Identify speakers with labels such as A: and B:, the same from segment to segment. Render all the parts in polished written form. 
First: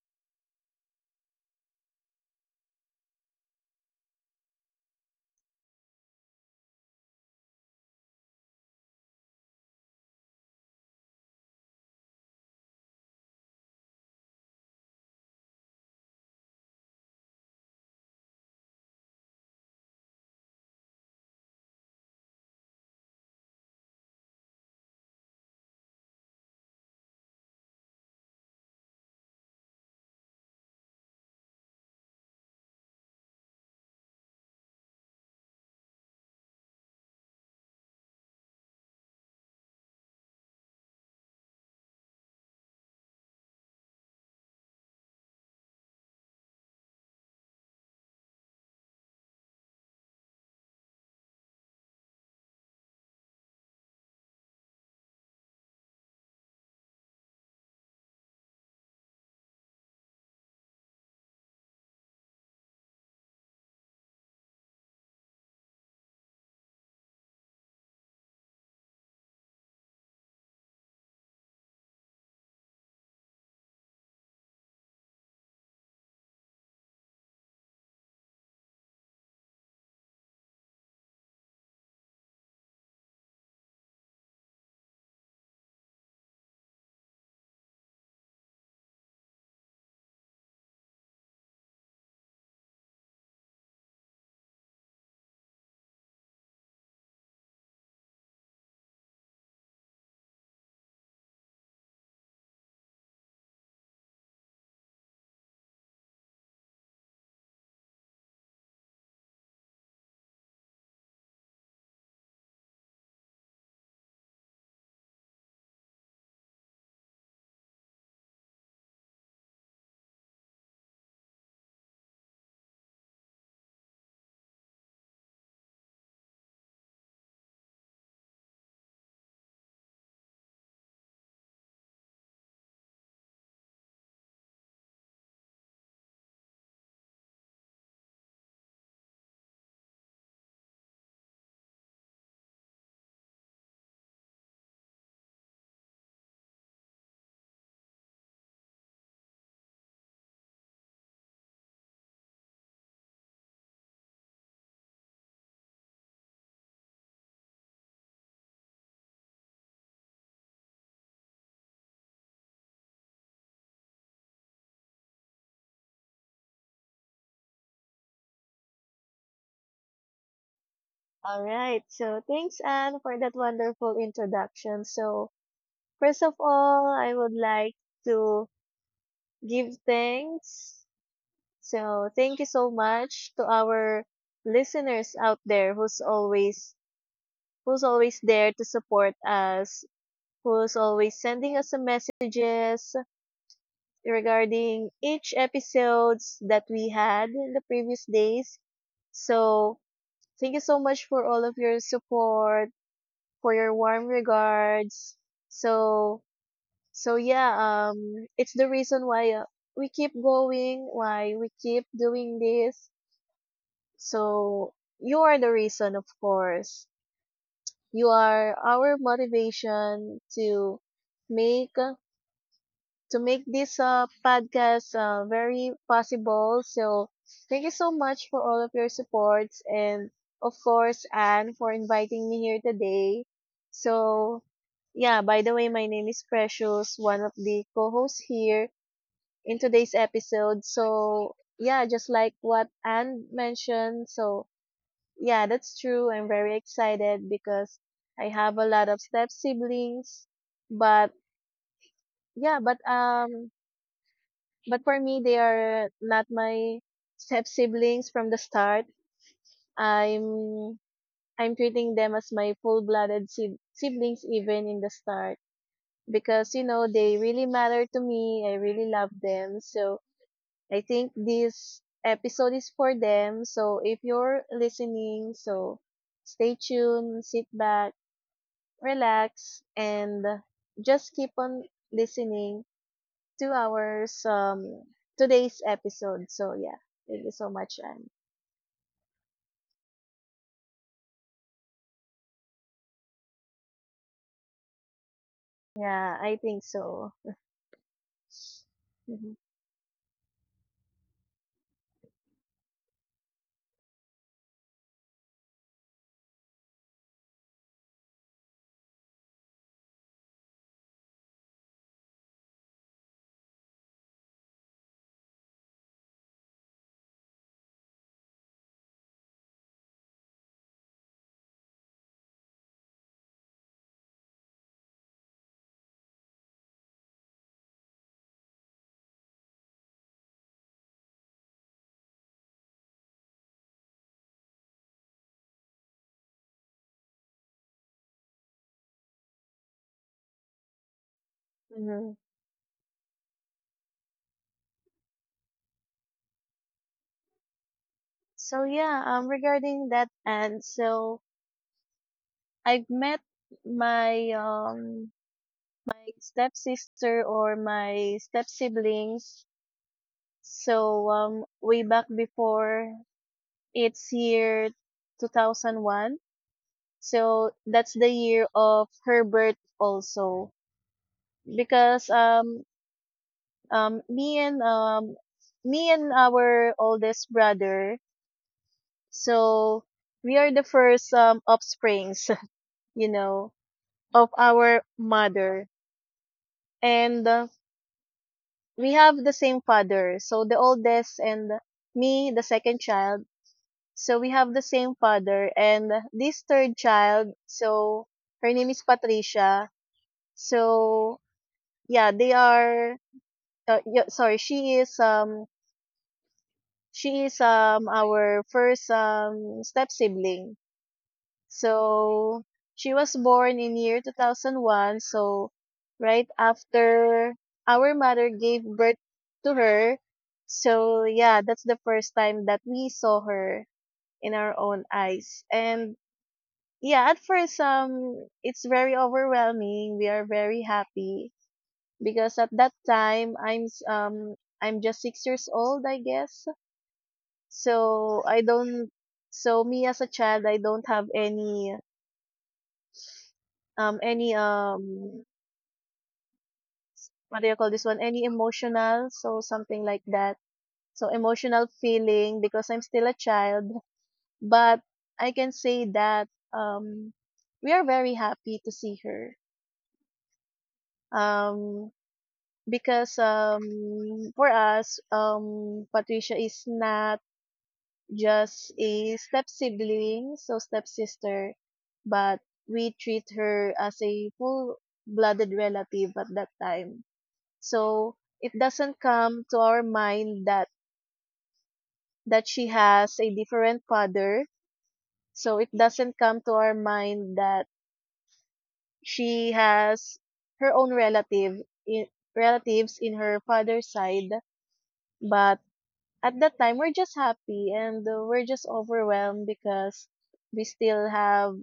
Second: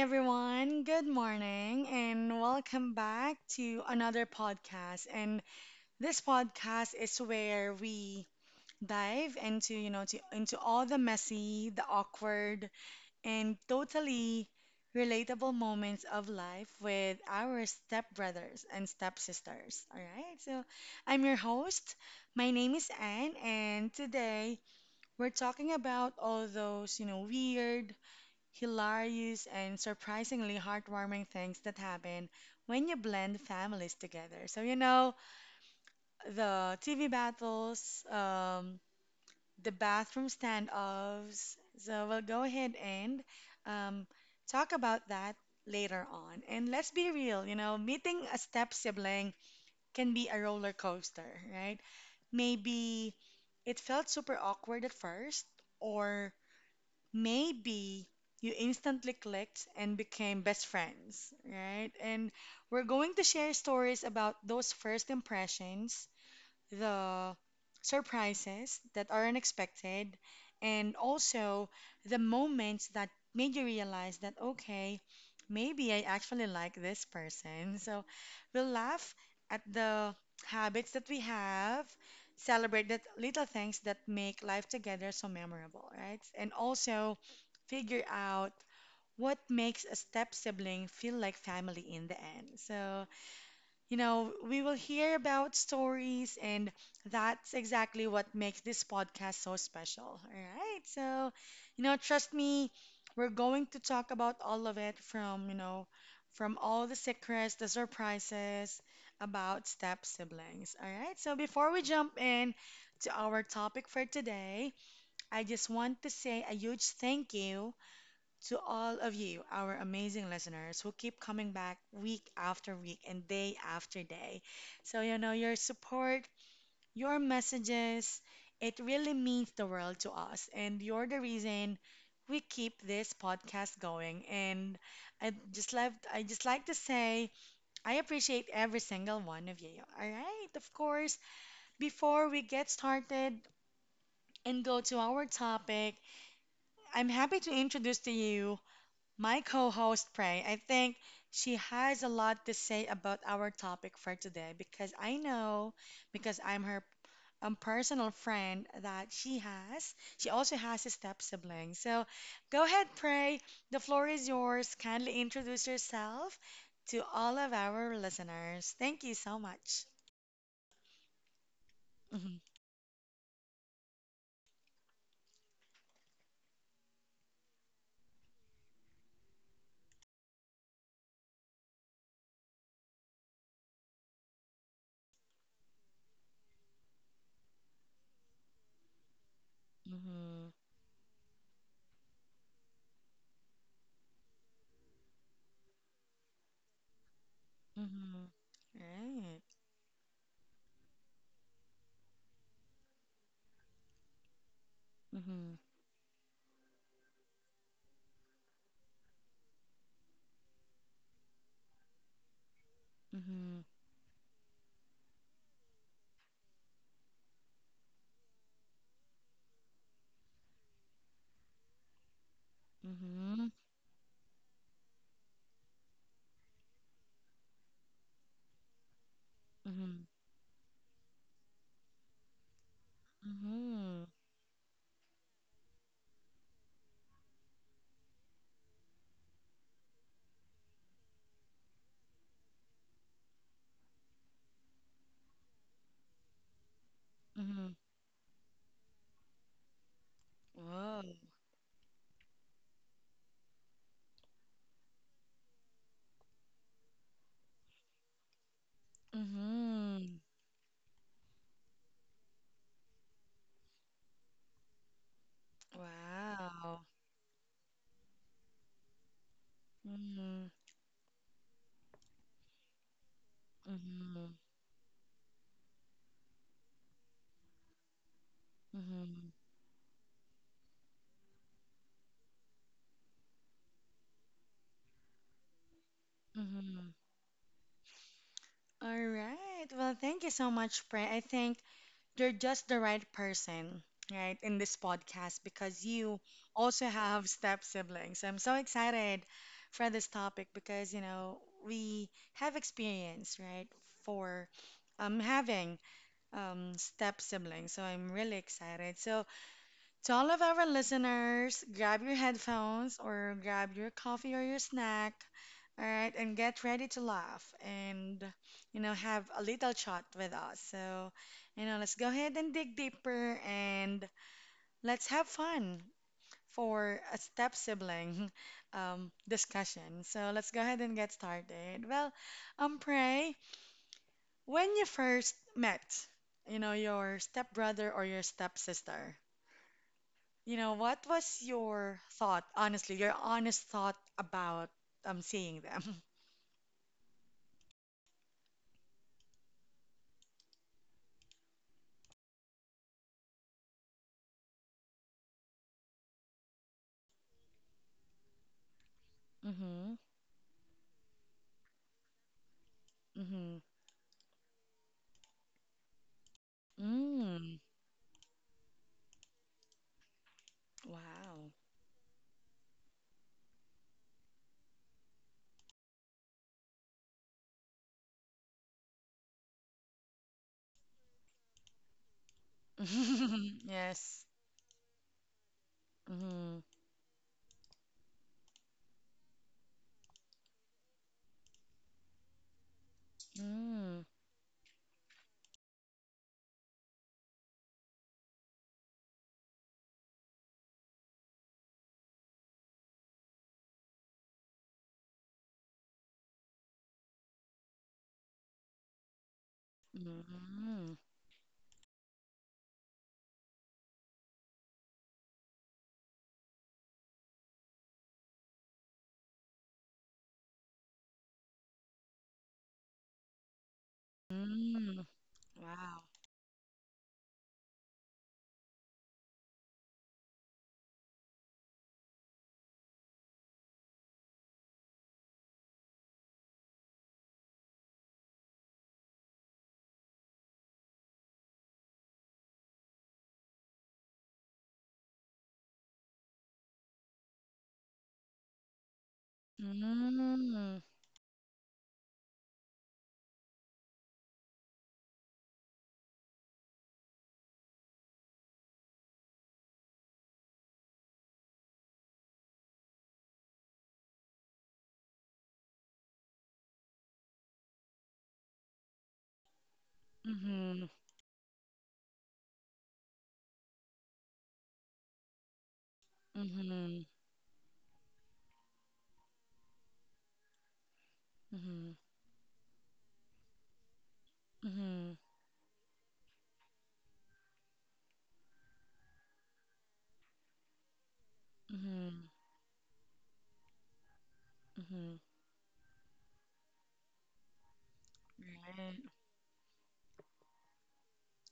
A: everyone, good morning and welcome back to another podcast. And this podcast is where we dive into, you know, to, into all the messy, the awkward, and totally relatable moments of life with our stepbrothers and stepsisters. All right? So, I'm your host. My name is Anne, and today we're talking about all those, weird, hilarious, and surprisingly heartwarming things that happen when you blend families together. So, the TV battles, the bathroom standoffs. So, we'll go ahead and um, talk about that later on. And let's be real, meeting a step sibling can be a roller coaster, right? Maybe it felt super awkward at first, or maybe you instantly clicked and became best friends, right? And we're going to share stories about those first impressions, the surprises that are unexpected, and also the moments that made you realize that, okay, maybe I actually like this person. So we'll laugh at the habits that we have, celebrate the little things that make life together so memorable, right? And also figure out what makes a step sibling feel like family in the end. So we will hear about stories, and that's exactly what makes this podcast so special. All right. So, trust me, we're going to talk about all of it from, all the secrets, the surprises about step siblings. All right. So, before we jump in to our topic for today, I just want to say a huge thank you to all of you, our amazing listeners who keep coming back week after week and day after day. So, your support, your messages, it really means the world to us. And you're the reason we keep this podcast going. And I just like to say, I appreciate every single one of you. All right, of course, before we get started and go to our topic, I'm happy to introduce to you my co host, Prey. I think she has a lot to say about our topic for today because I'm her personal friend, that she has. She also has a step sibling. So go ahead, Prey. The floor is yours. Kindly introduce yourself to all of our listeners. Thank you so much.
B: All right. So
A: Mhm,
B: thanks, Anne, for that wonderful introduction. So first of all, I would like to give thanks. So thank you so much to our listeners out there who's always there to support us,
A: mhm,
B: who's always sending us some messages regarding each episodes that we had in the previous
A: mhm.
B: days.
A: Right.
B: So thank you so much for all of your support for your warm regards.
A: Mhm,
B: So, so, yeah, it's the reason why we keep going, why we keep doing this.
A: mhm,
B: So, you are the reason, of course. You are our motivation make to make
A: mhm,
B: this podcast very possible. So, thank you so much for all of your supports and,
A: mhm,
B: of course, Anne, for inviting me here today.
A: mhm,
B: So, yeah, by the way, my name is Precious, one of the co hosts here in today's episode. So, yeah, just like what Anne mentioned. So, yeah, that's true. I'm very excited because
A: mhm.
B: I have a lot of step siblings. But,
A: Whoa.
B: yeah, but, um, but, for me, they are not my step siblings from the start.
A: Mhm.
B: I'm I'm treating them as my full-blooded siblings even in the start because
A: Wow.
B: they really matter to me. I really love them. So
A: Mhm.
B: I think this episode is for them. So if you're
A: Mhm.
B: listening, so stay tuned, sit back,
A: Mhm.
B: relax, and just keep on listening 2 hours, today's episode. So yeah,
A: Mhm.
B: thank you so much, and
A: All right. Well, thank you so much, Pray. I think you're just the right person, right, in this podcast because
B: yeah,
A: you
B: I think
A: also
B: so.
A: have step siblings. I'm so
B: Hmm.
A: excited for this topic because, we have experience, right, for having step siblings. So I'm really excited. So, to all of our listeners, grab your headphones or grab your coffee or your snack, all right, and get ready to laugh and, have a little chat with us. So, let's go ahead and dig deeper and let's have fun for a step sibling discussion. So, let's go ahead and get started. Well, Pray, when you first met, your stepbrother or your stepsister, what was
B: Hmm.
A: your thought, honestly, your honest thought about seeing them?
B: So yeah, regarding that, and so I've met my um my stepsister or my step siblings.
A: Mm-hmm.
B: So way back before
A: Mm-hmm.
B: it's year 2001. So
A: Mm.
B: that's the year of her birth also,
A: Wow.
B: because um me and um me and our oldest brother, so we are the first offsprings you know of
A: Yes.
B: our mother,
A: Mm-hmm.
B: and we have the same father, so the oldest and me, the second child,
A: Mm.
B: so we have the same father, and this third child, so her name is Patricia. So yeah, sorry, she is our first step sibling.
A: Mm.
B: So she was born in year 2001, so right after our mother gave birth to her. So yeah, that's the first time that we saw her in our own
A: Mm.
B: eyes. And
A: Wow.
B: yeah, at first it's very overwhelming. We are very happy because at that time I'm just 6 years old, I guess. So I don't so me as a child, I don't have any um any um what do you call this one? Any emotional, so something like that.
A: Mm.
B: So emotional feeling because I'm still a child. But I can say that we are very happy to see her. Um because for us, Patricia is not just a step sibling, so
A: Mm-hmm.
B: stepsister, but we treat her as a full blooded relative at that time.
A: Mm-hmm.
B: So it doesn't come to our mind that
A: Mm-hmm.
B: that she has a different father.
A: Mm-hmm.
B: So it doesn't come to our mind that she has her own relative in,
A: Mm-hmm.
B: relatives in her father's side,
A: Mm-hmm.
B: but at that time we're just happy, and we're just
A: Right.
B: overwhelmed because we still have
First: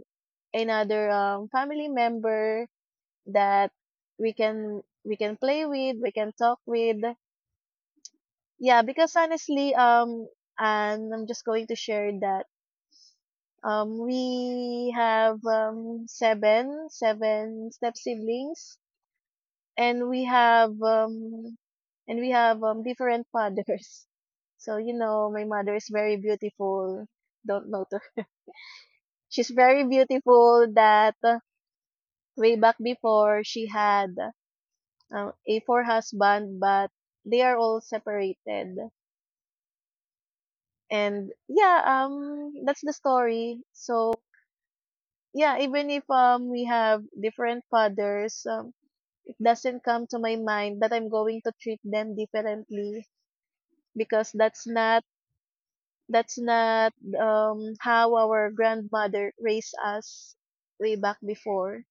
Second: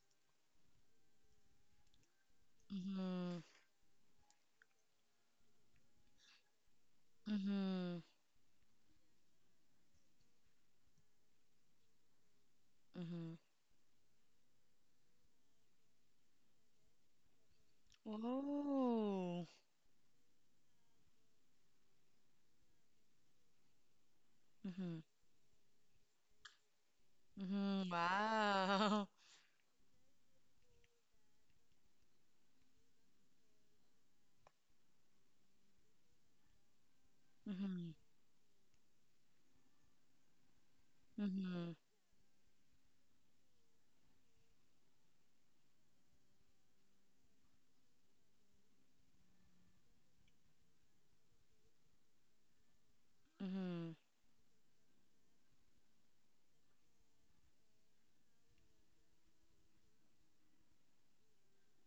B: another, family member
A: Mm-hmm.
B: that we can play with, we can talk with.
A: Mm-hmm.
B: Yeah, because honestly, and I'm just going to share that
A: Mm-hmm.
B: we have seven step siblings,
A: Whoa.
B: and we have different fathers. So
A: Mm-hmm.
B: my mother is very beautiful. Don't know
A: Mm-hmm.
B: to.
A: Wow.
B: She's very beautiful. That Way back before, she had a four husband, but they are all
A: Mhm.
B: separated. And yeah,
A: Mhm.
B: that's the story. So yeah, even if we have different fathers, it doesn't come to my mind that I'm going to treat them differently
A: Mhm.
B: because that's not how our grandmother raised us way back before.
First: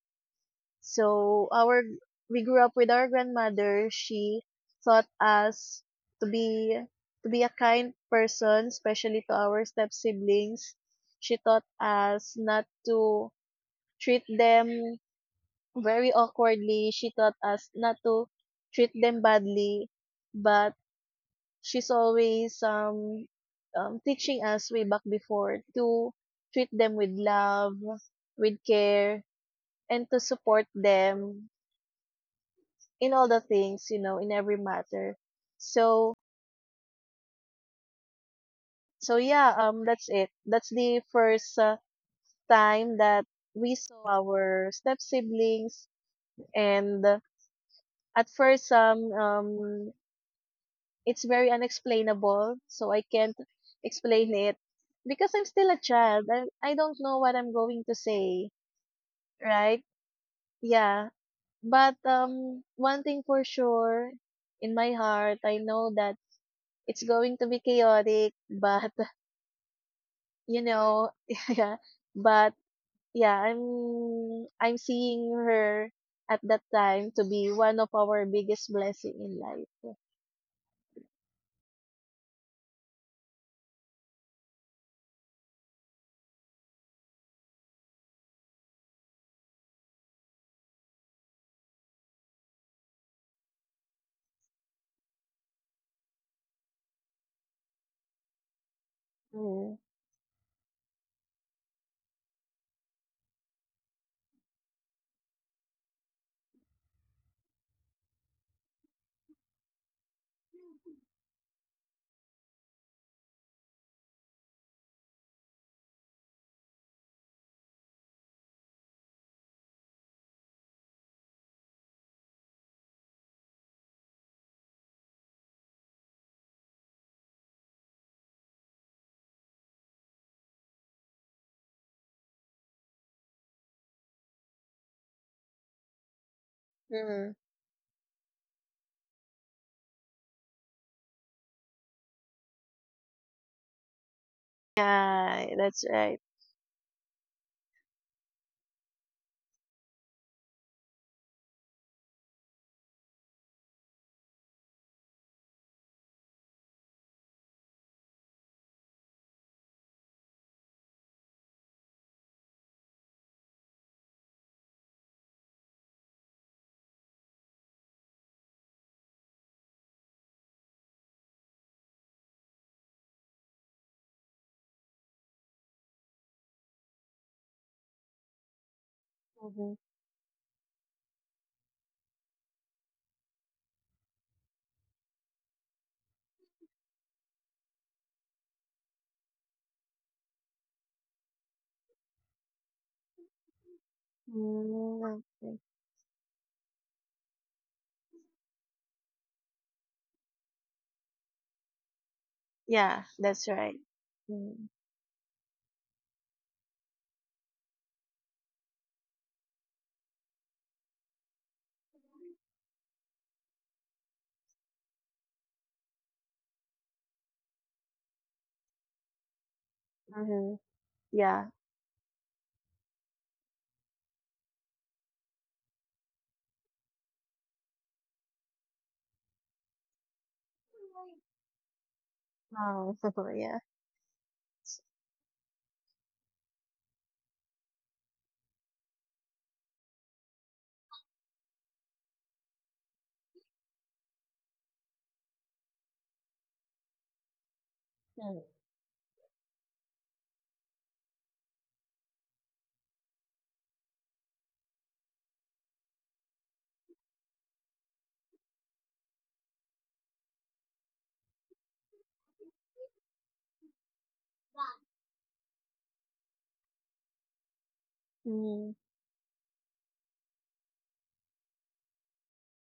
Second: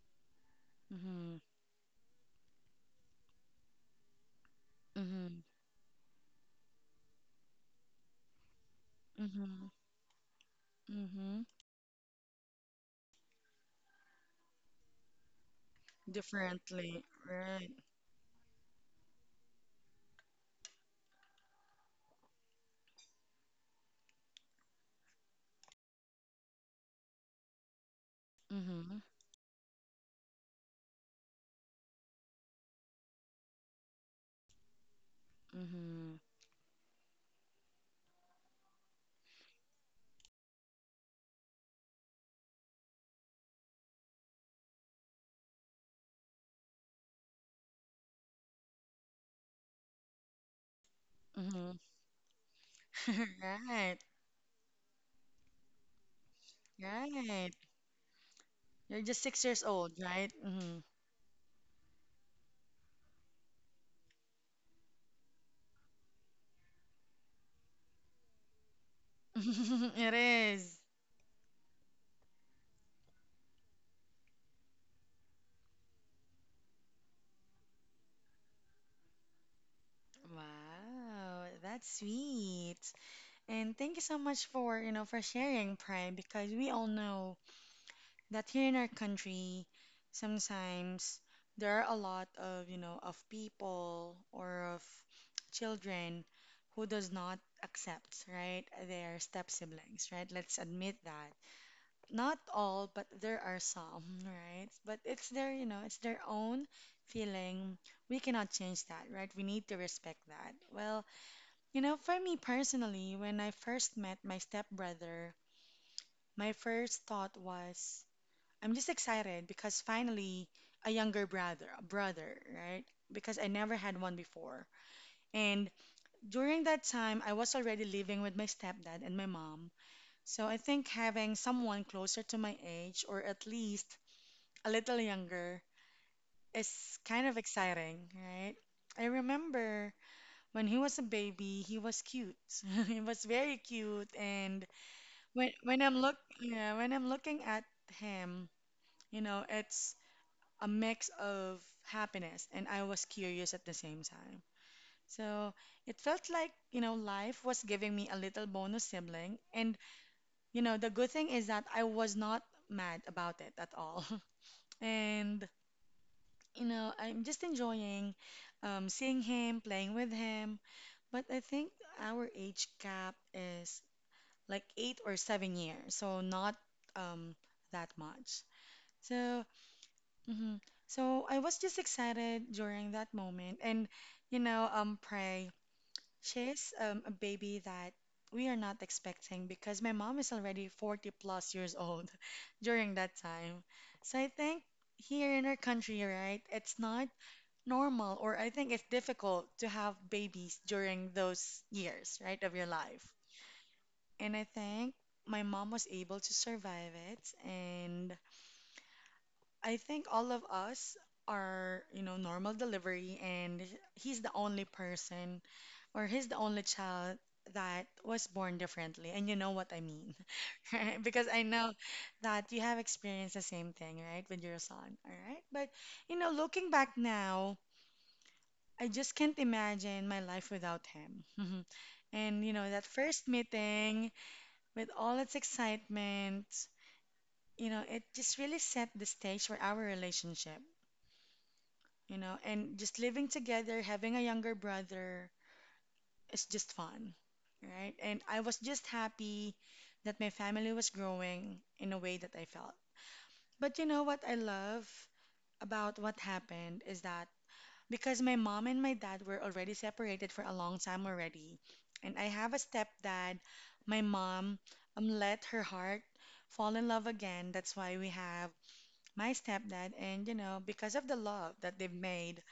A: Mhm.
B: So our We grew up with our grandmother. She taught
A: Mhm.
B: us to be to be a kind person, especially to our
A: Mhm.
B: step siblings. She
A: Mhm.
B: taught us not to treat them very awkwardly.
A: Differently,
B: She taught us
A: right?
B: not to treat them badly, but she's always, teaching us way back before, to treat them with love, with
A: Mhm.
B: care, and to support them in all the things, in every matter. So,
A: Mhm.
B: so, yeah, that's it. That's the first time that we saw our step siblings, and at first, it's very
A: Mhm.
B: unexplainable. So I can't
A: Right.
B: explain it because I'm still a child. I don't know what I'm
A: Right.
B: going to say,
A: You're just 6 years
B: right?
A: old, right? Mhm.
B: Yeah, but one thing for sure, in my heart, I know that it's going to be chaotic, but
A: It
B: you
A: is.
B: know yeah, but yeah, I'm seeing her at that time to be one of our biggest blessing in life.
A: Wow, that's sweet. And thank you so much for sharing, Prime, because we all know that here in our country, sometimes there are a lot of people or of children who does not accept, right, their step
B: Mm.
A: siblings, right? Let's admit that. Not all, but there are some, right? But it's their own feeling. We cannot change that, right? We need to respect that. Well, for me personally, when I first met my stepbrother, my first thought was, I'm just excited because finally a younger brother, a brother, right? Because I never had one before. And during that time, I was already living with my stepdad and my mom. So I think having someone closer to my age or at least a little younger is
B: Mm.
A: kind of exciting, right? I remember when he was a baby, he was cute. He was very cute, and
B: Yeah,
A: when
B: that's
A: when I'm
B: right.
A: look yeah, when I'm looking at him, it's a mix of happiness, and I was curious at the same time. So it felt like, life was giving me a little bonus sibling. And, the good thing is that I was not mad about it at all. And, I'm just enjoying seeing him, playing with him. But I think our age gap is like 8 or 7 years. So not um, that much. So
B: mm-hmm.
A: hmm So I was just excited during that moment. And, Prey, she's a baby that we are not expecting because my mom is already 40 plus years old during that time. So I think
B: Mm,
A: here
B: okay.
A: in our country, right, it's not normal, or I think it's difficult to have babies during those years, right, of your
B: Yeah,
A: life.
B: that's right.
A: And I
B: Mm.
A: think my mom was able to survive it, and I think all of us are, normal delivery, and he's the only person or he's the only child that was born differently. And you know what I mean,
B: mm-hmm.
A: right? Because
B: Yeah.
A: I know that you have experienced the same thing, right, with your son, all right? But, looking back now, I just can't imagine my life without him. And,
B: Oh.
A: that first
B: Yeah.
A: meeting with all its excitement, it just really set the stage for our relationship. And just living together, having a younger brother is just fun, right? And I was just happy that my family was growing in a way that I felt. But you know what I love about what happened is that because my mom and my dad were already separated for a long time already, and I have a stepdad, my mom let her heart fall in love again. That's why we have
B: mm-hmm.
A: my stepdad, and because of the love that they've made,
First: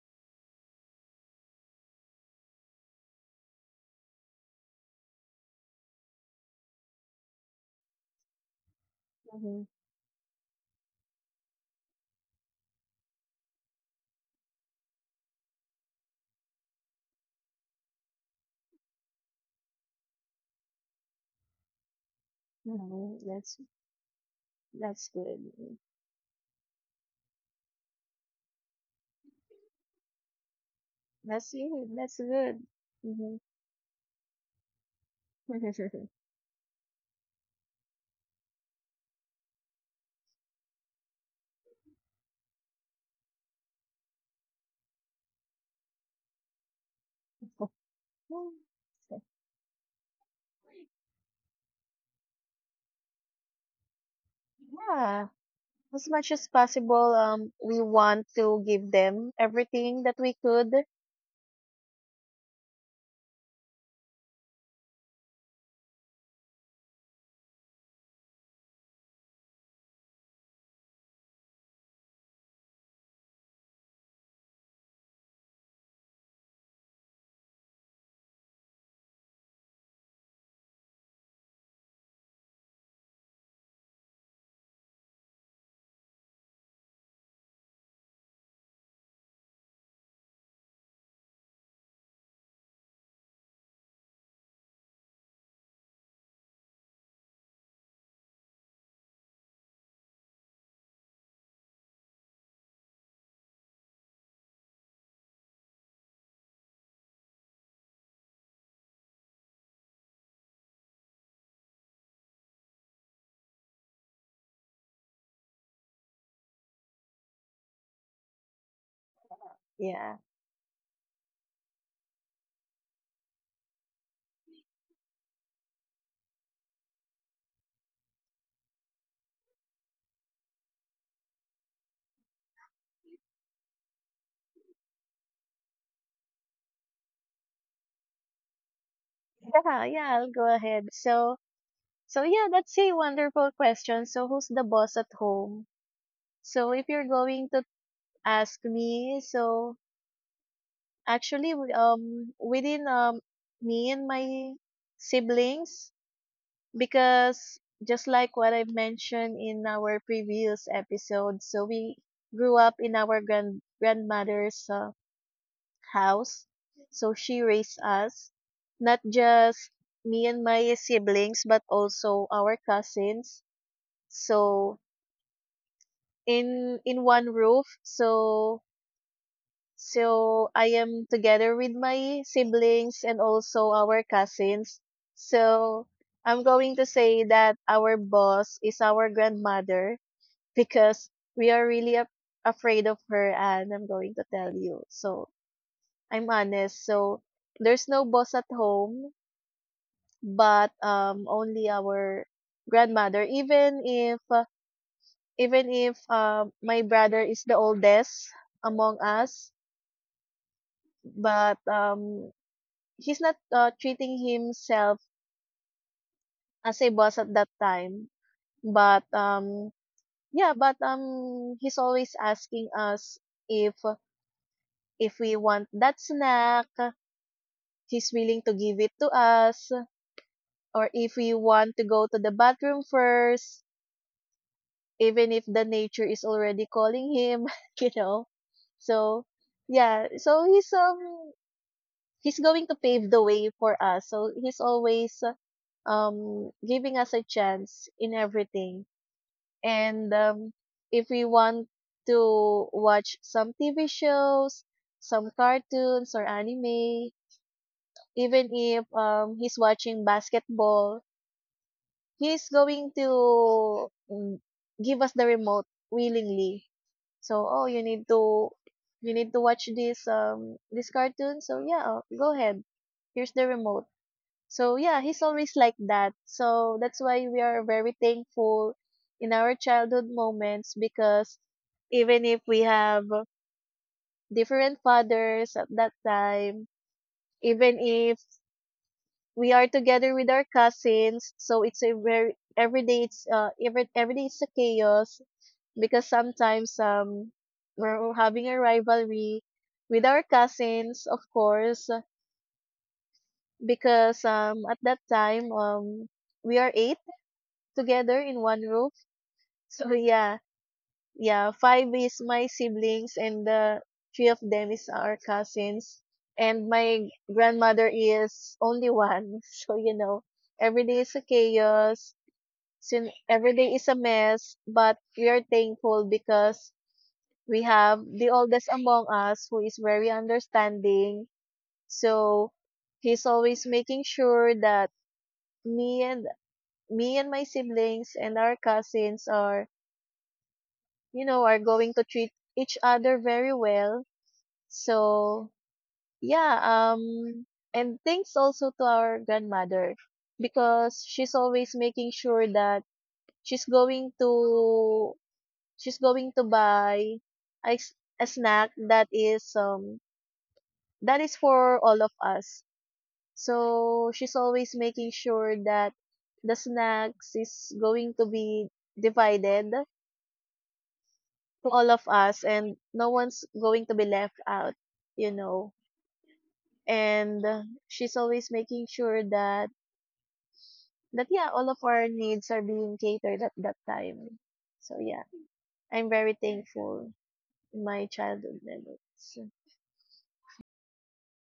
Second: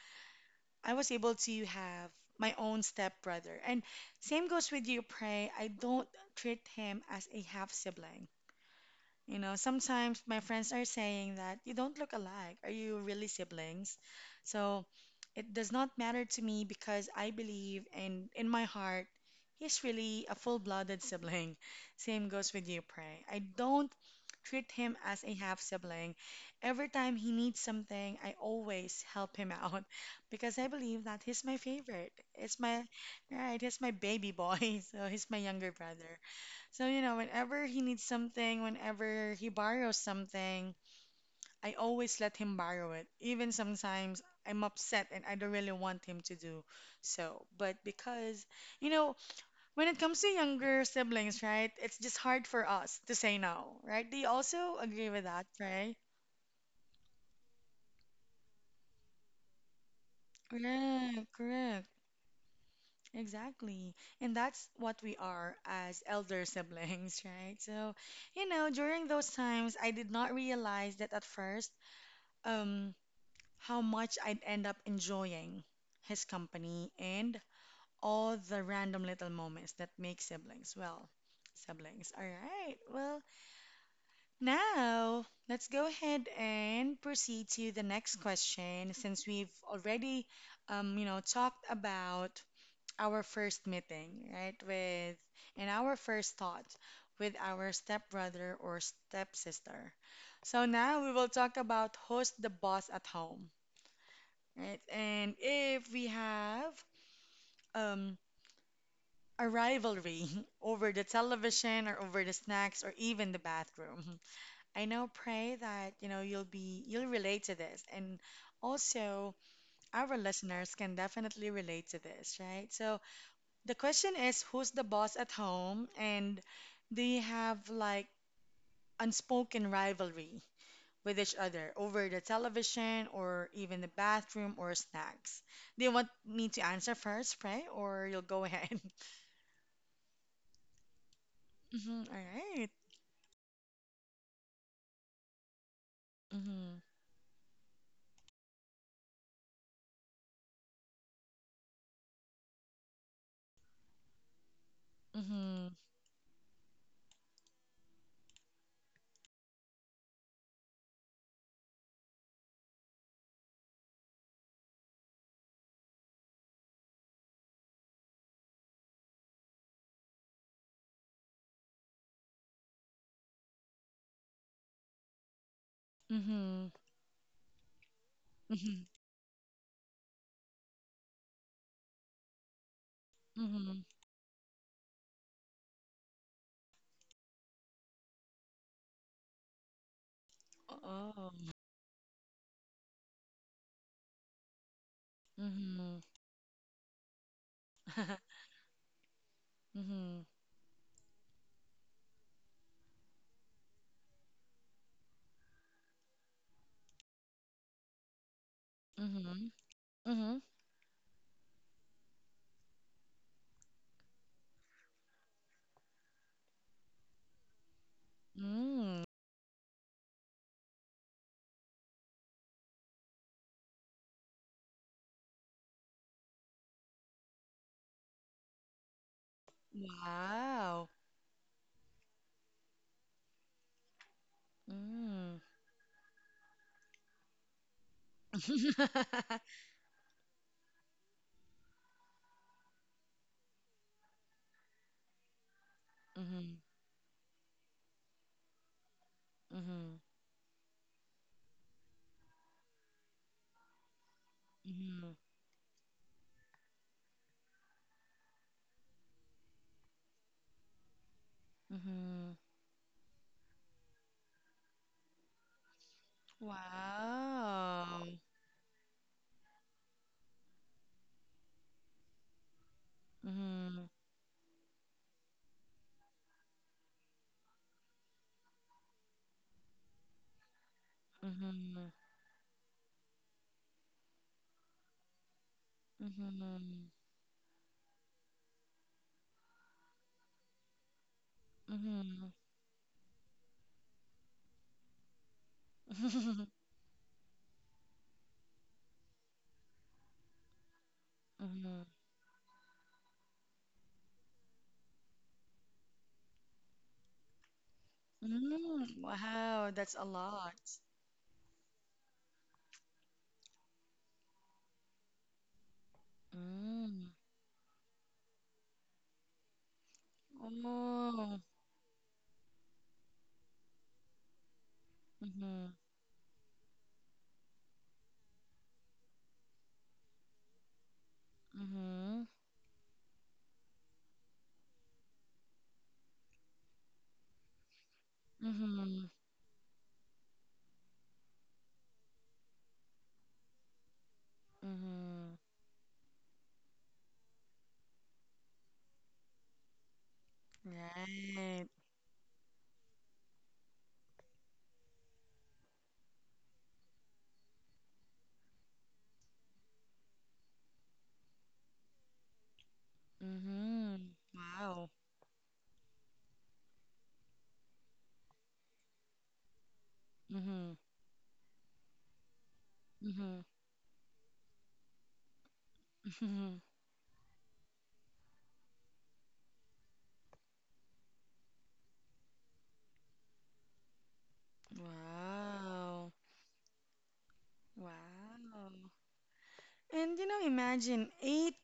A: I was able to have my own stepbrother. And same goes with you, Pray. I don't treat him as a half sibling. You know,
B: Mm-hmm.
A: sometimes my friends are saying that you don't look alike. Are you really siblings? So it does not matter to me because I believe, and in my heart, he's really a full-blooded sibling. Same goes with you, Prey.
B: Mm-hmm.
A: I don't treat him
B: That's
A: as a
B: good.
A: half sibling. Every time he needs something, I always help him out because I believe that he's
B: That's
A: my
B: good.
A: favorite.
B: That's
A: It's
B: good.
A: my,
B: Mhm.
A: right, he's my baby boy. So he's my younger brother. So, whenever he needs something, whenever he borrows something, I always let him borrow it. Even sometimes I'm upset and I don't really want him to do so. But because, you know, when it comes to younger siblings, right, it's just hard for us to say no, right? Do you also agree with
B: Yeah,
A: that, right?
B: as much as possible, we want to give them everything that we could.
A: Correct, correct. Exactly. And that's what we are as elder siblings, right? So, during those times, I did not realize that at first, um, how much I'd end up enjoying his company and all the random little moments that make siblings, well, siblings. All right. Well, now let's go ahead and proceed to the next question since we've already, talked about our first meeting, right, with and our first thought with our stepbrother or stepsister. So now we will talk about who's the boss at home. Right? And if we have um, a rivalry over the television or over the snacks or even the bathroom, I now pray that you know you'll relate to this, and also our
B: Yeah,
A: listeners can definitely relate to this, right? So the question is, who's the boss at home, and do you have like unspoken rivalry with each other over the television or even the bathroom or snacks? Do you want me to answer first, Pray, or you'll go ahead?
B: yeah, yeah. I'll go ahead. So,
A: Mm-hmm, all
B: so yeah,
A: right.
B: that's a wonderful question. So, who's the boss at home? So,
A: Mm-hmm,
B: if you're going to ask me, so actually, within, me and my
A: mm-hmm,
B: siblings, because just like what I mentioned in our previous episode, so we grew up in our grandmother's house. So she raised us, not just me and my siblings, but also our cousins. So
A: mm-hmm,
B: in one roof. So
A: mm-hmm,
B: So I am together with my siblings and also
A: mm-hmm.
B: our cousins. So I'm going to say that our boss is our grandmother, because
A: Oh.
B: we are really afraid of her, and I'm going to tell you. So
A: Mm-hmm.
B: I'm honest. So there's no boss at home,
A: Mm-hmm.
B: but only our grandmother. Even if my brother is the oldest among
A: Mm-hmm.
B: us,
A: Mm-hmm.
B: but he's not treating himself as a boss at that time,
A: Mm.
B: but he's always asking us, if if we want that snack, he's willing to give it to us,
A: Wow.
B: or if we want to go to the bathroom first,
A: Mm.
B: even if the nature is already calling him. you know so yeah, so he's, he's going to pave the way for us, so he's always
A: Mm-hmm.
B: giving us a chance in everything.
A: Mm-hmm.
B: And if we want to watch some TV shows,
A: Mm-hmm.
B: some cartoons or anime, even if, he's watching basketball,
A: Mm-hmm.
B: he's going to, give us the remote willingly. So, oh, you
A: Wow.
B: need to, watch this, this cartoon. So yeah, oh, go ahead. Here's the
A: Mm-hmm.
B: remote. So yeah, he's always like that. So that's why we are very thankful in our childhood moments, because
A: Mm-hmm.
B: even if we have different fathers at that time,
A: Mm-hmm.
B: even if we are together with our cousins, so it's a
A: Mm-hmm.
B: very every day it's a chaos, because sometimes we're having a rivalry with our cousins, of
A: Mm-hmm.
B: course, because at that time we are eight together in one
A: Mm,
B: roof.
A: wow, that's
B: So,
A: a
B: yeah,
A: lot.
B: yeah, five is my siblings and the three of them is our cousins. And
A: Mm.
B: my grandmother is only one. So, every day is a
A: Oh.
B: chaos. Sin every day is a mess, but we are
A: Mm-hmm.
B: thankful because we have the oldest among us, who is very understanding.
A: Mm-hmm.
B: So he's always making sure that me and me and my siblings and our
A: Mm-hmm.
B: cousins are, are going to treat each other very well.
A: Mm-hmm.
B: So, yeah, and thanks also to our grandmother, because she's
A: Right.
B: always making sure that she's going to she's going to buy a, s- a snack that is, that is for all of us.
A: Mm-hmm.
B: So she's always
A: Wow.
B: making sure that the snacks is going to be divided
A: Mm-hmm.
B: all of us and no
A: Mm-hmm.
B: one's going to be left out, you know
A: Mm-hmm.
B: and she's always making sure that all of our needs are being catered at that time. So yeah,
A: Wow.
B: I'm very thankful in my
A: Wow.
B: childhood memories.
A: And imagine eight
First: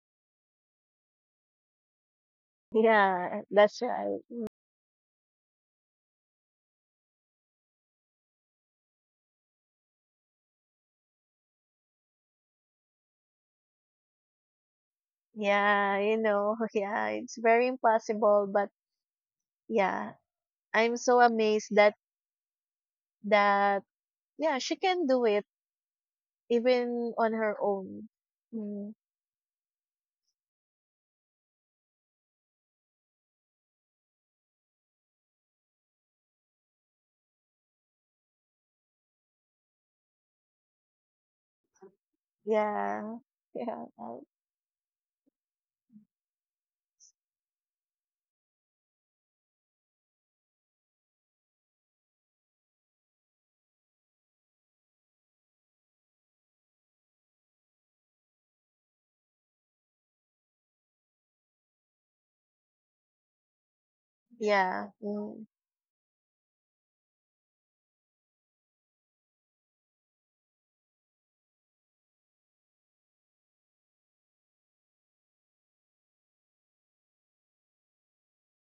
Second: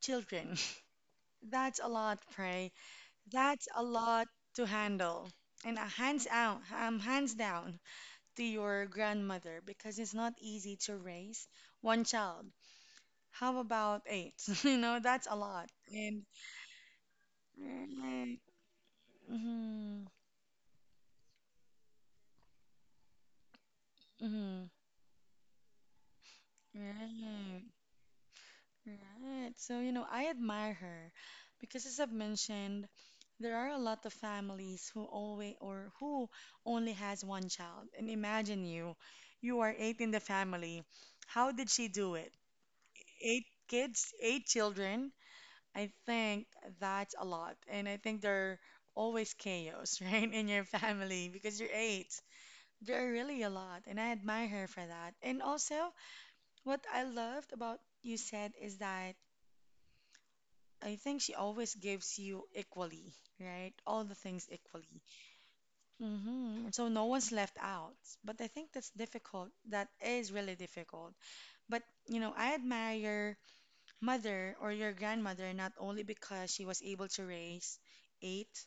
A: children. That's a lot, Pray.
B: Yeah,
A: That's
B: that's
A: a
B: right.
A: lot to handle. And hands down to your grandmother because it's not easy to raise one child. How about eight? You know, that's a lot.
B: Yeah,
A: And
B: yeah, it's very
A: right. Mm-hmm.
B: impossible, but yeah, I'm so amazed that, that
A: Mm-hmm.
B: yeah, she can do it even on her
A: Right.
B: own. Mm.
A: Right. So, you know, I admire her because as I've mentioned, there are a lot of families who always or who only has one child. And imagine you, you are eight in the family. How did she do it?
B: Yeah.
A: Eight
B: Yeah.
A: kids, eight children. I think that's a lot. And I think there are always chaos, right, in your family because you're eight. There are really a lot. And I admire her for that. And also, what I loved about you said is that I think she always gives you equally, right? All the things
B: Yeah,
A: equally.
B: mm,
A: Hmm. So no one's left out. But I think that's difficult. That is really difficult. But, you know, I admire mother or your grandmother not only because she was able to raise eight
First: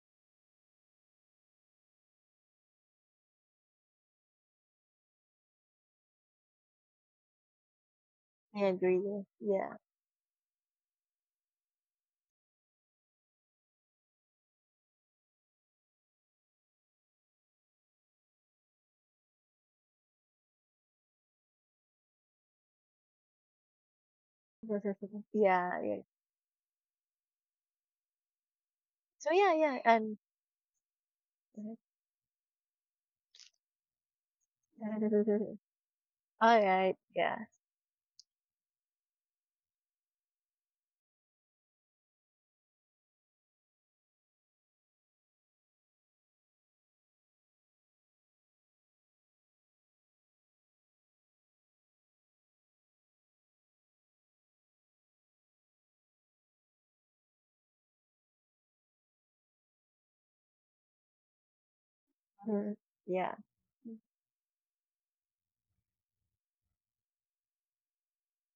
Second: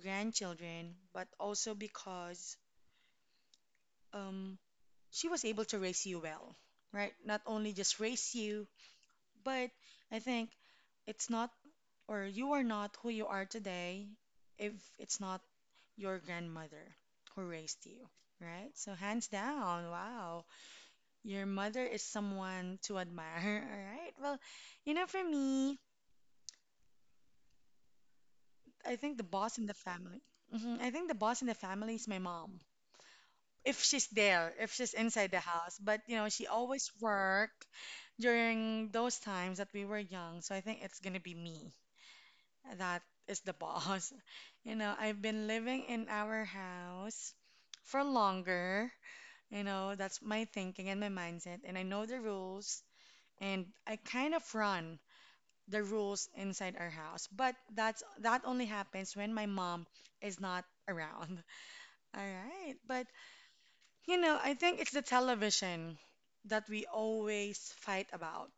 A: grandchildren, but also because um, she was able to raise you well, right? Not only just raise
B: I
A: you,
B: agree.
A: but
B: Yeah.
A: I think it's not, or you are not who you are today if it's not your grandmother who raised you, right? So, hands down, wow, your mother is someone to admire, all right? Well, you know, for me,
B: Yeah, yeah.
A: I think the
B: So yeah,
A: boss in the
B: yeah, and
A: family. Hmm. I think the boss in the family is my mom. If she's there, if she's inside the house, but you know, she
B: all
A: always
B: right, yeah,
A: worked during those times that we were young. So I think it's gonna be me that is the boss. You know, I've been living in our house for longer. You know, that's my thinking and my mindset, and I know the rules, and I kind of run the rules inside our house. But that only happens when my mom is not around. All right.
B: mm,
A: But
B: yeah,
A: you know, I think it's the television that we always fight about.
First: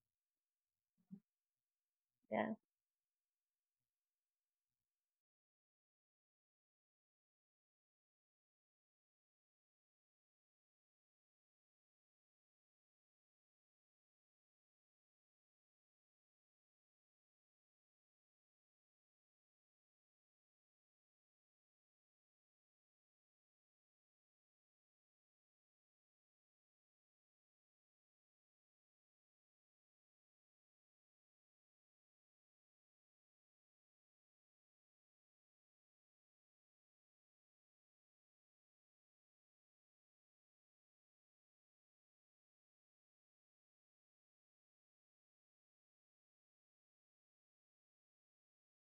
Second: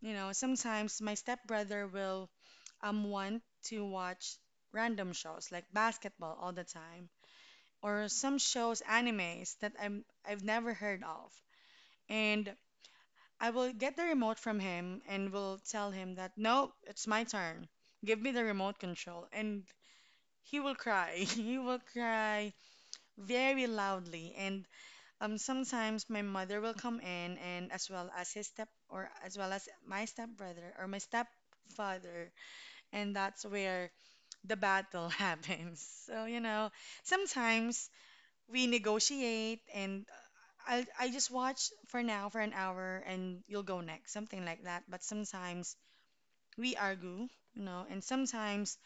A: You know, sometimes my stepbrother will
B: yeah,
A: want to watch random shows like basketball all the time or some shows animes that I've never heard of. And I will get the remote from him and will tell him that, no, it's my turn. Give me the remote control. And he will cry. He will cry very loudly. And sometimes my mother will come in and as well as his step or as well as my stepbrother or my stepfather. And that's where the battle happens. So, you know, sometimes we negotiate, and I just watch for now for an hour and you'll go next, something like that. But sometimes we argue, you know, and sometimes,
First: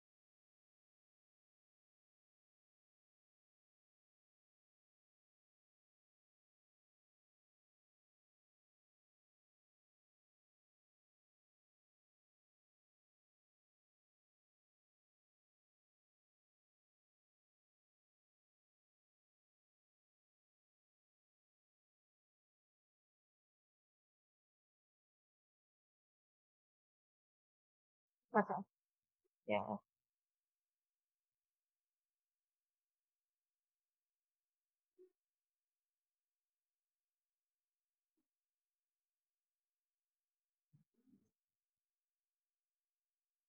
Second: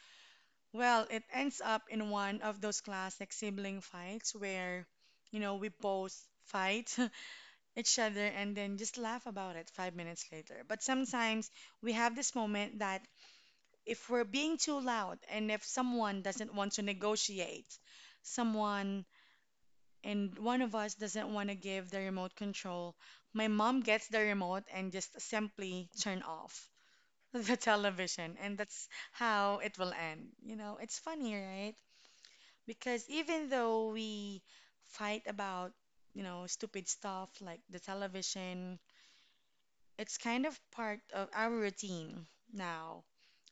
A: well, it ends up in one of those classic sibling fights where, you know, we both fight each other and then just laugh about it 5 minutes later. But sometimes we have this moment that if we're being too loud and if someone doesn't want to negotiate, someone and one of us doesn't want to give the remote control, my mom gets the remote and just simply turn off the television.
B: okay,
A: And that's how it
B: yeah,
A: will end. You know, it's funny, right? Because even though we fight about, you know, stupid stuff like the television, it's kind of part of our routine now.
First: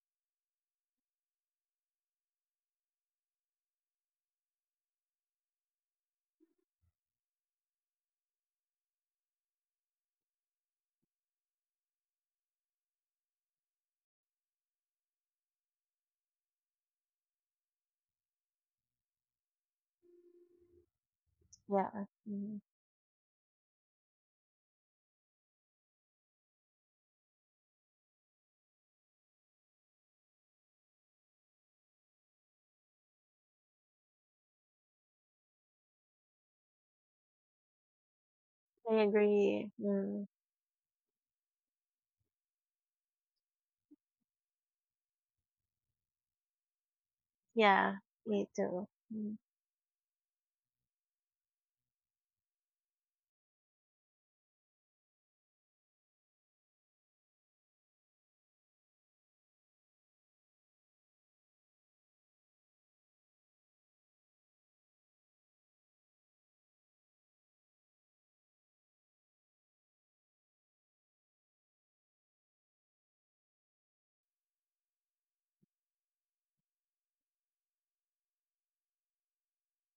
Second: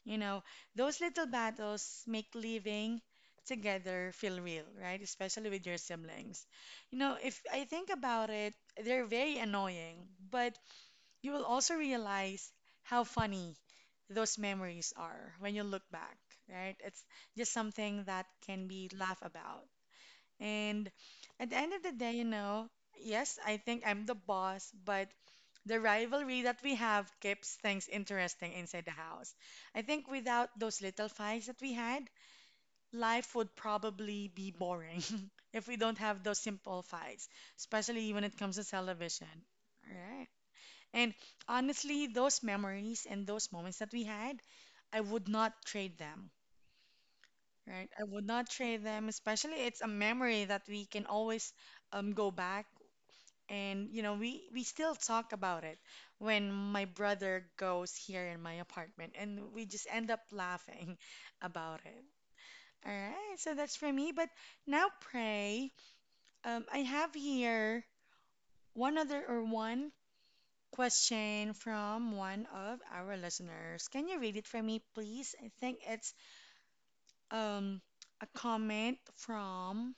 A: You know, those little battles make living together feel real, right? Especially with your siblings. You know, if I think about it, they're very annoying, but you will also realize how funny those memories are when you look back, right? It's just something that can be laughed about. And at the end of
B: yeah.
A: the day, you
B: Mm,
A: know, yes, I think I'm the boss, but the rivalry that we have keeps things interesting inside the house. I think without those little fights that we had, life would probably be boring if we don't have those simple fights, especially when it comes to
B: I
A: television.
B: agree.
A: All
B: Mm,
A: right. And honestly, those memories and those moments that we had, I would not trade them. Right.
B: yeah,
A: I would
B: me
A: not trade
B: too.
A: them,
B: Mm.
A: especially it's a memory that we can always go back and you know we still talk about it when my brother goes here in my apartment and we just end up laughing about it. All right. So that's for me, but now pray. I have here one other or one question from one of our listeners. Can you read it for me, please? I think it's um a comment from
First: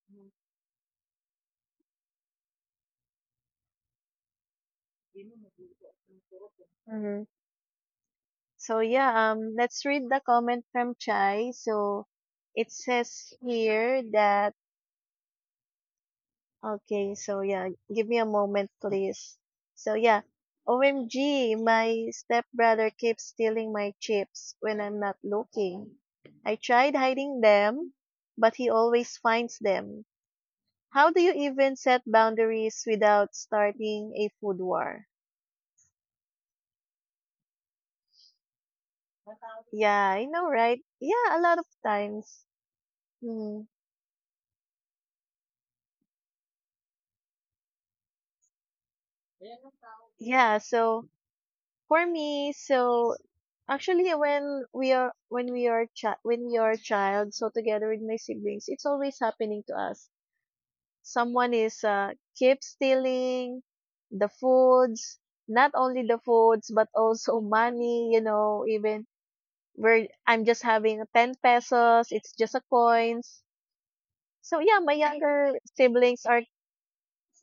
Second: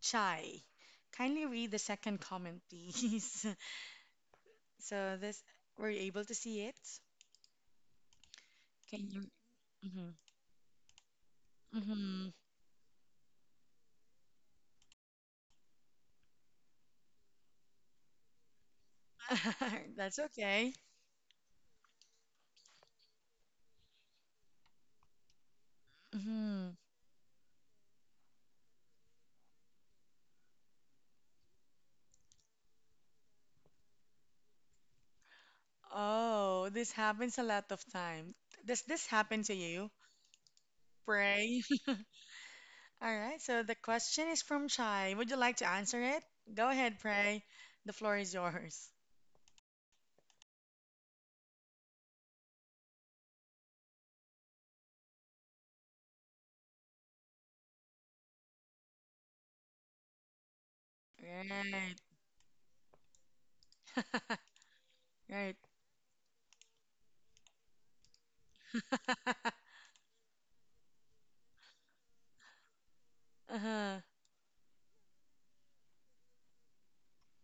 A: Chai, kindly read the second comment, please. So this, were you able to see it?
B: Hmm. So
A: Can you?
B: yeah, let's read
A: Mm-hmm.
B: the comment from Chai. So
A: Mm-hmm.
B: it says here that, okay, so yeah, give me a moment, please. So
A: That's
B: yeah,
A: okay.
B: OMG, my stepbrother keeps stealing my chips when I'm not looking. I
A: Hmm.
B: tried hiding them, but he always finds them. How do you even set boundaries without starting a food war?
A: Oh, this happens a lot of time. Does this happen to you?
B: Yeah, I know, right? Yeah, a lot
A: Pray.
B: of times.
A: All right, so
B: Mm.
A: the question is from Chai. Would you like to answer it? Go ahead, Pray. The floor is yours.
B: Yeah, so for me, actually when we are chi- when we are a child, so together with my siblings, it's always happening to us. Someone is
A: Right.
B: keep stealing the foods,
A: Right.
B: not only the foods but also money, even where I'm just having 10 pesos. It's just a coins.
A: Uh-huh.
B: So yeah, my younger siblings are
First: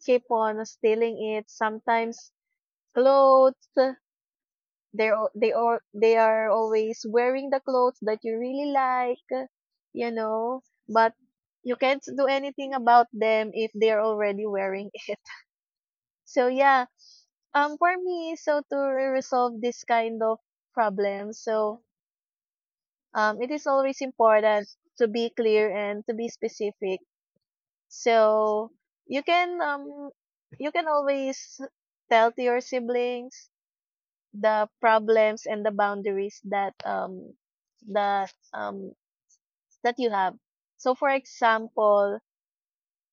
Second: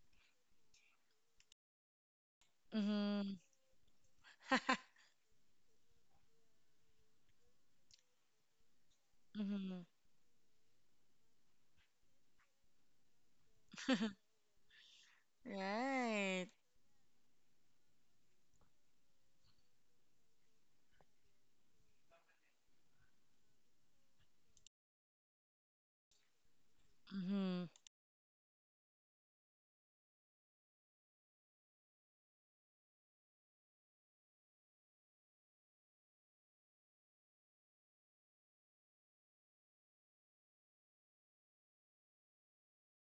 B: keep on stealing it, sometimes
A: Mm-hmm.
B: clothes. They are always wearing the clothes that you really like
A: Mm-hmm.
B: you know but you can't do anything about them if they're already wearing it. So
A: Right.
B: yeah, for me, so to resolve this kind of problem, so it is always important to be clear and to be specific.
A: Mm-hmm.
B: So you can, always tell to your siblings the problems and the boundaries that um that you have. So for example,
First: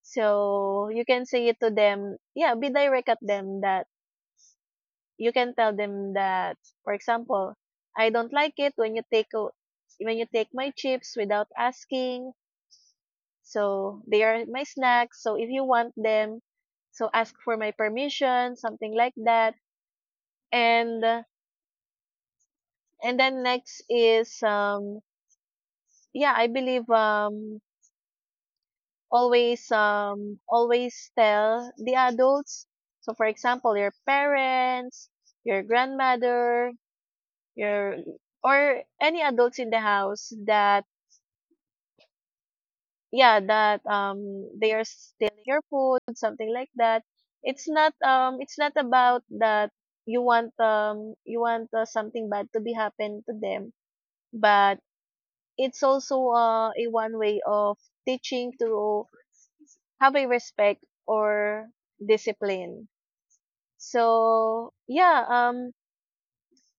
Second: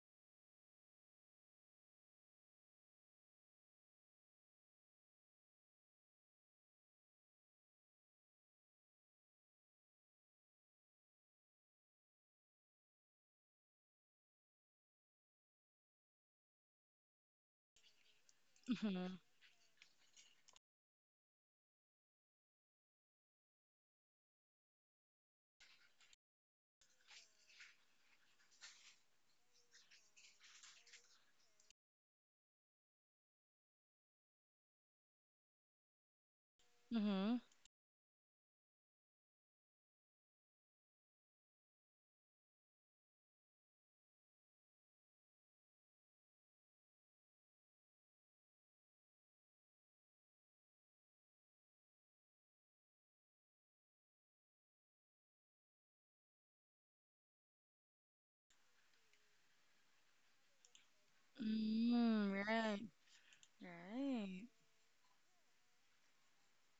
B: so you can say it to them, yeah, be direct at them that you can tell them that, for example, I don't like it when you take my chips without asking. So they are my snacks, so if you want them, so ask for my permission, something
A: Mm-hmm.
B: like that. And and then next is, yeah, I believe, always, always tell the adults. So for example, your parents, your grandmother,
A: Mm-hmm.
B: your or any adults in the house, that, yeah, that they are stealing your food, something like that. It's not about that you want, you want something bad to be happen to them, but it's also a one way of teaching to have a respect or
A: Mm, right.
B: discipline.
A: Right.
B: So, yeah,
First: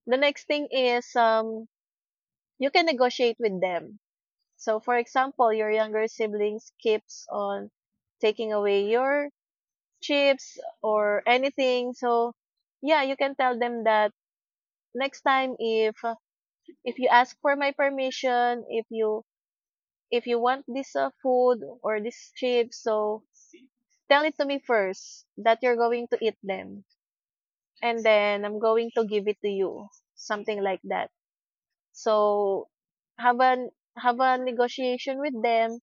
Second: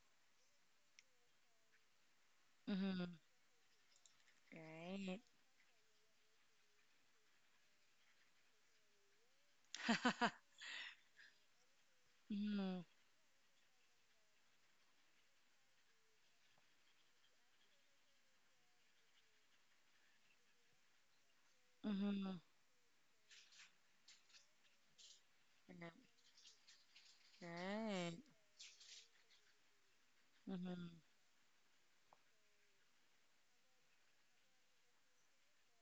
B: the next thing is, you can
A: Mm-hmm.
B: negotiate with them. So, for
A: Right.
B: example, your younger siblings keeps on taking away your chips or anything. So,
A: Mm-hmm.
B: yeah, you can tell them that next time, if you ask for my permission, if you want this food or
A: Mm-hmm.
B: this chips, so tell it to me first that you're going to eat them, and
A: Right.
B: then I'm going to give it to you, something like
A: Mm-hmm.
B: that. So have a have a negotiation with them.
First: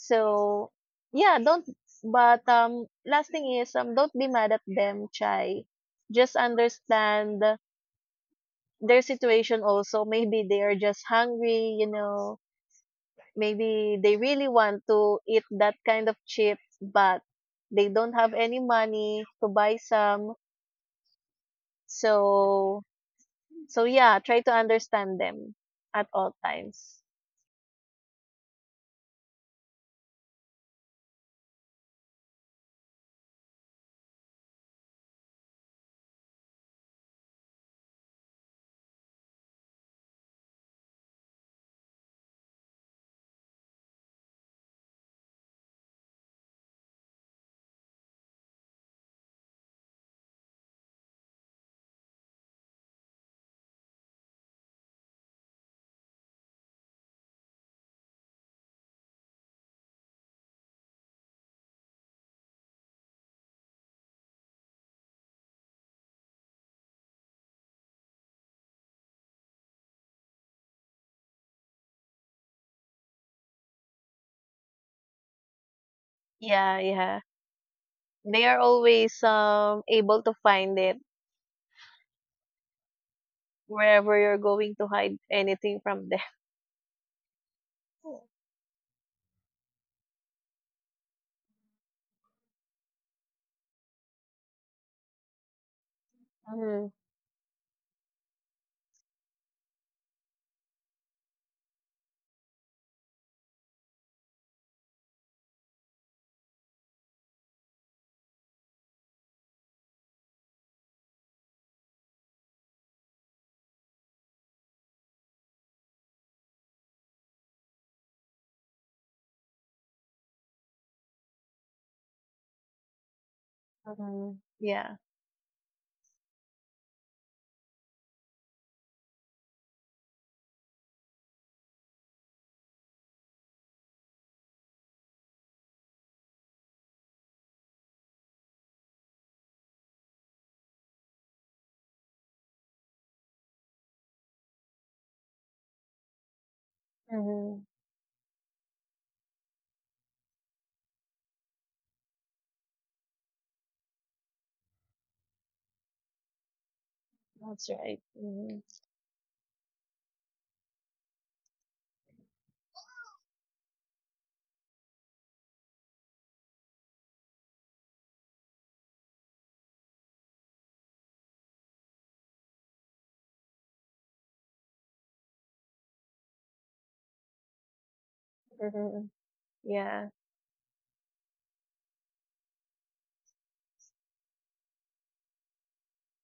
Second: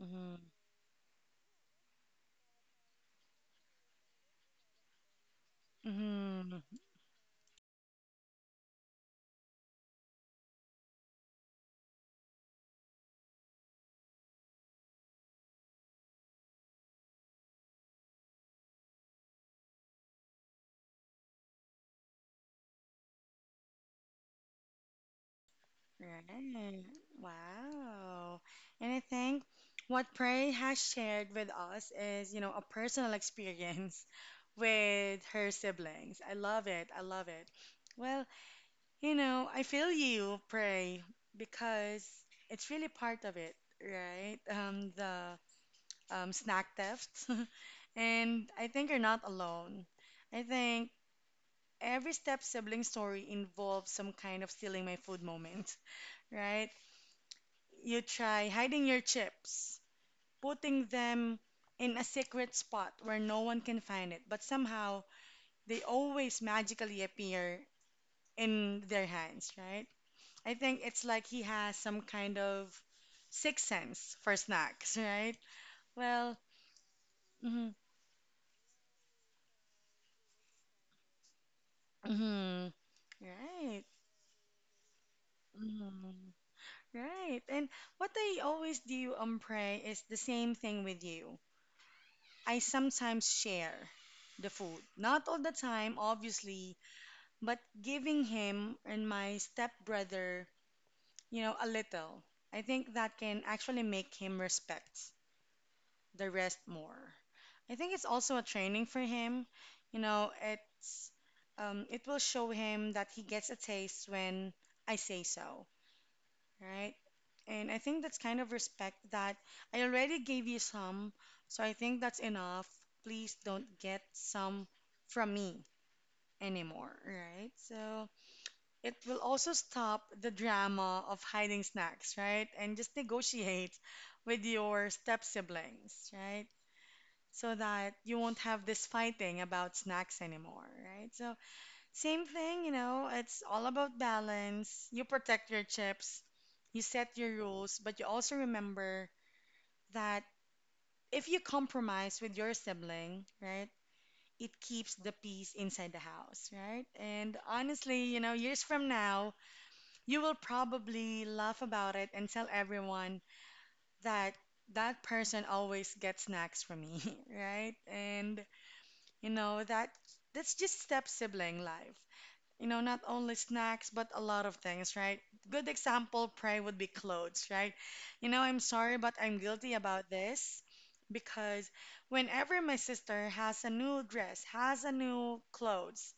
A: Mm-hmm.
B: yeah, don't but last thing is, don't be mad at them, Chai. Just
A: Mm-hmm.
B: understand their situation also. Maybe they are just hungry. Maybe they really want to eat that kind of chip, but they don't have any money to buy some. So yeah, try to understand them at all
A: Right.
B: times.
A: Wow. And I think what Prey has shared with us is, you know, a personal experience with her siblings. I love it. I love it. Well, you know, I feel you, pray, because it's really part of it, right? The snack theft. And I think you're not alone. I think every step sibling story involves some kind of stealing my food moment, right? You try hiding your chips, putting them in a secret spot where no one can find it, but somehow they always magically appear in their hands, right? I think it's like he has some kind of sixth sense for snacks, right? Well,
B: Yeah, yeah.
A: mhm,
B: They are always able to find it
A: mhm, right.
B: wherever you're going to hide anything from them.
A: Mhm. Right. And what I always do, pray is the same thing with you. I sometimes share the food. Not all the time, obviously,
B: Mm-hmm.
A: but giving him and my stepbrother, you know, a little. I think that can actually make him respect the rest more. I think it's also a training for him. You know, it's it will show him that he gets a taste when I say so, right? And I think that's kind of respect that I already gave you some, so I think that's enough. Please don't get
B: Mm-hmm.
A: some
B: Yeah.
A: from me anymore, right? So it will also stop the drama of hiding snacks, right? And just negotiate with your step siblings, right? So that you won't have this fighting about snacks anymore, right? So, same thing, you know, it's all about balance. You protect your chips, you set your
B: Mm-hmm.
A: rules, but you also remember that if you compromise with your sibling, right, it keeps the peace inside the house, right? And
B: That's right.
A: honestly, you know,
B: Mm-hmm.
A: years from now, you will probably laugh about it and tell everyone that that person always gets snacks from me, right? And you know, that's just step sibling life. You know, not only snacks, but a lot of things, right? Good example, pray would be clothes, right? You know, I'm sorry,
B: Mm-hmm.
A: but I'm guilty
B: Yeah.
A: about this because whenever my sister has a new dress, has a new clothes,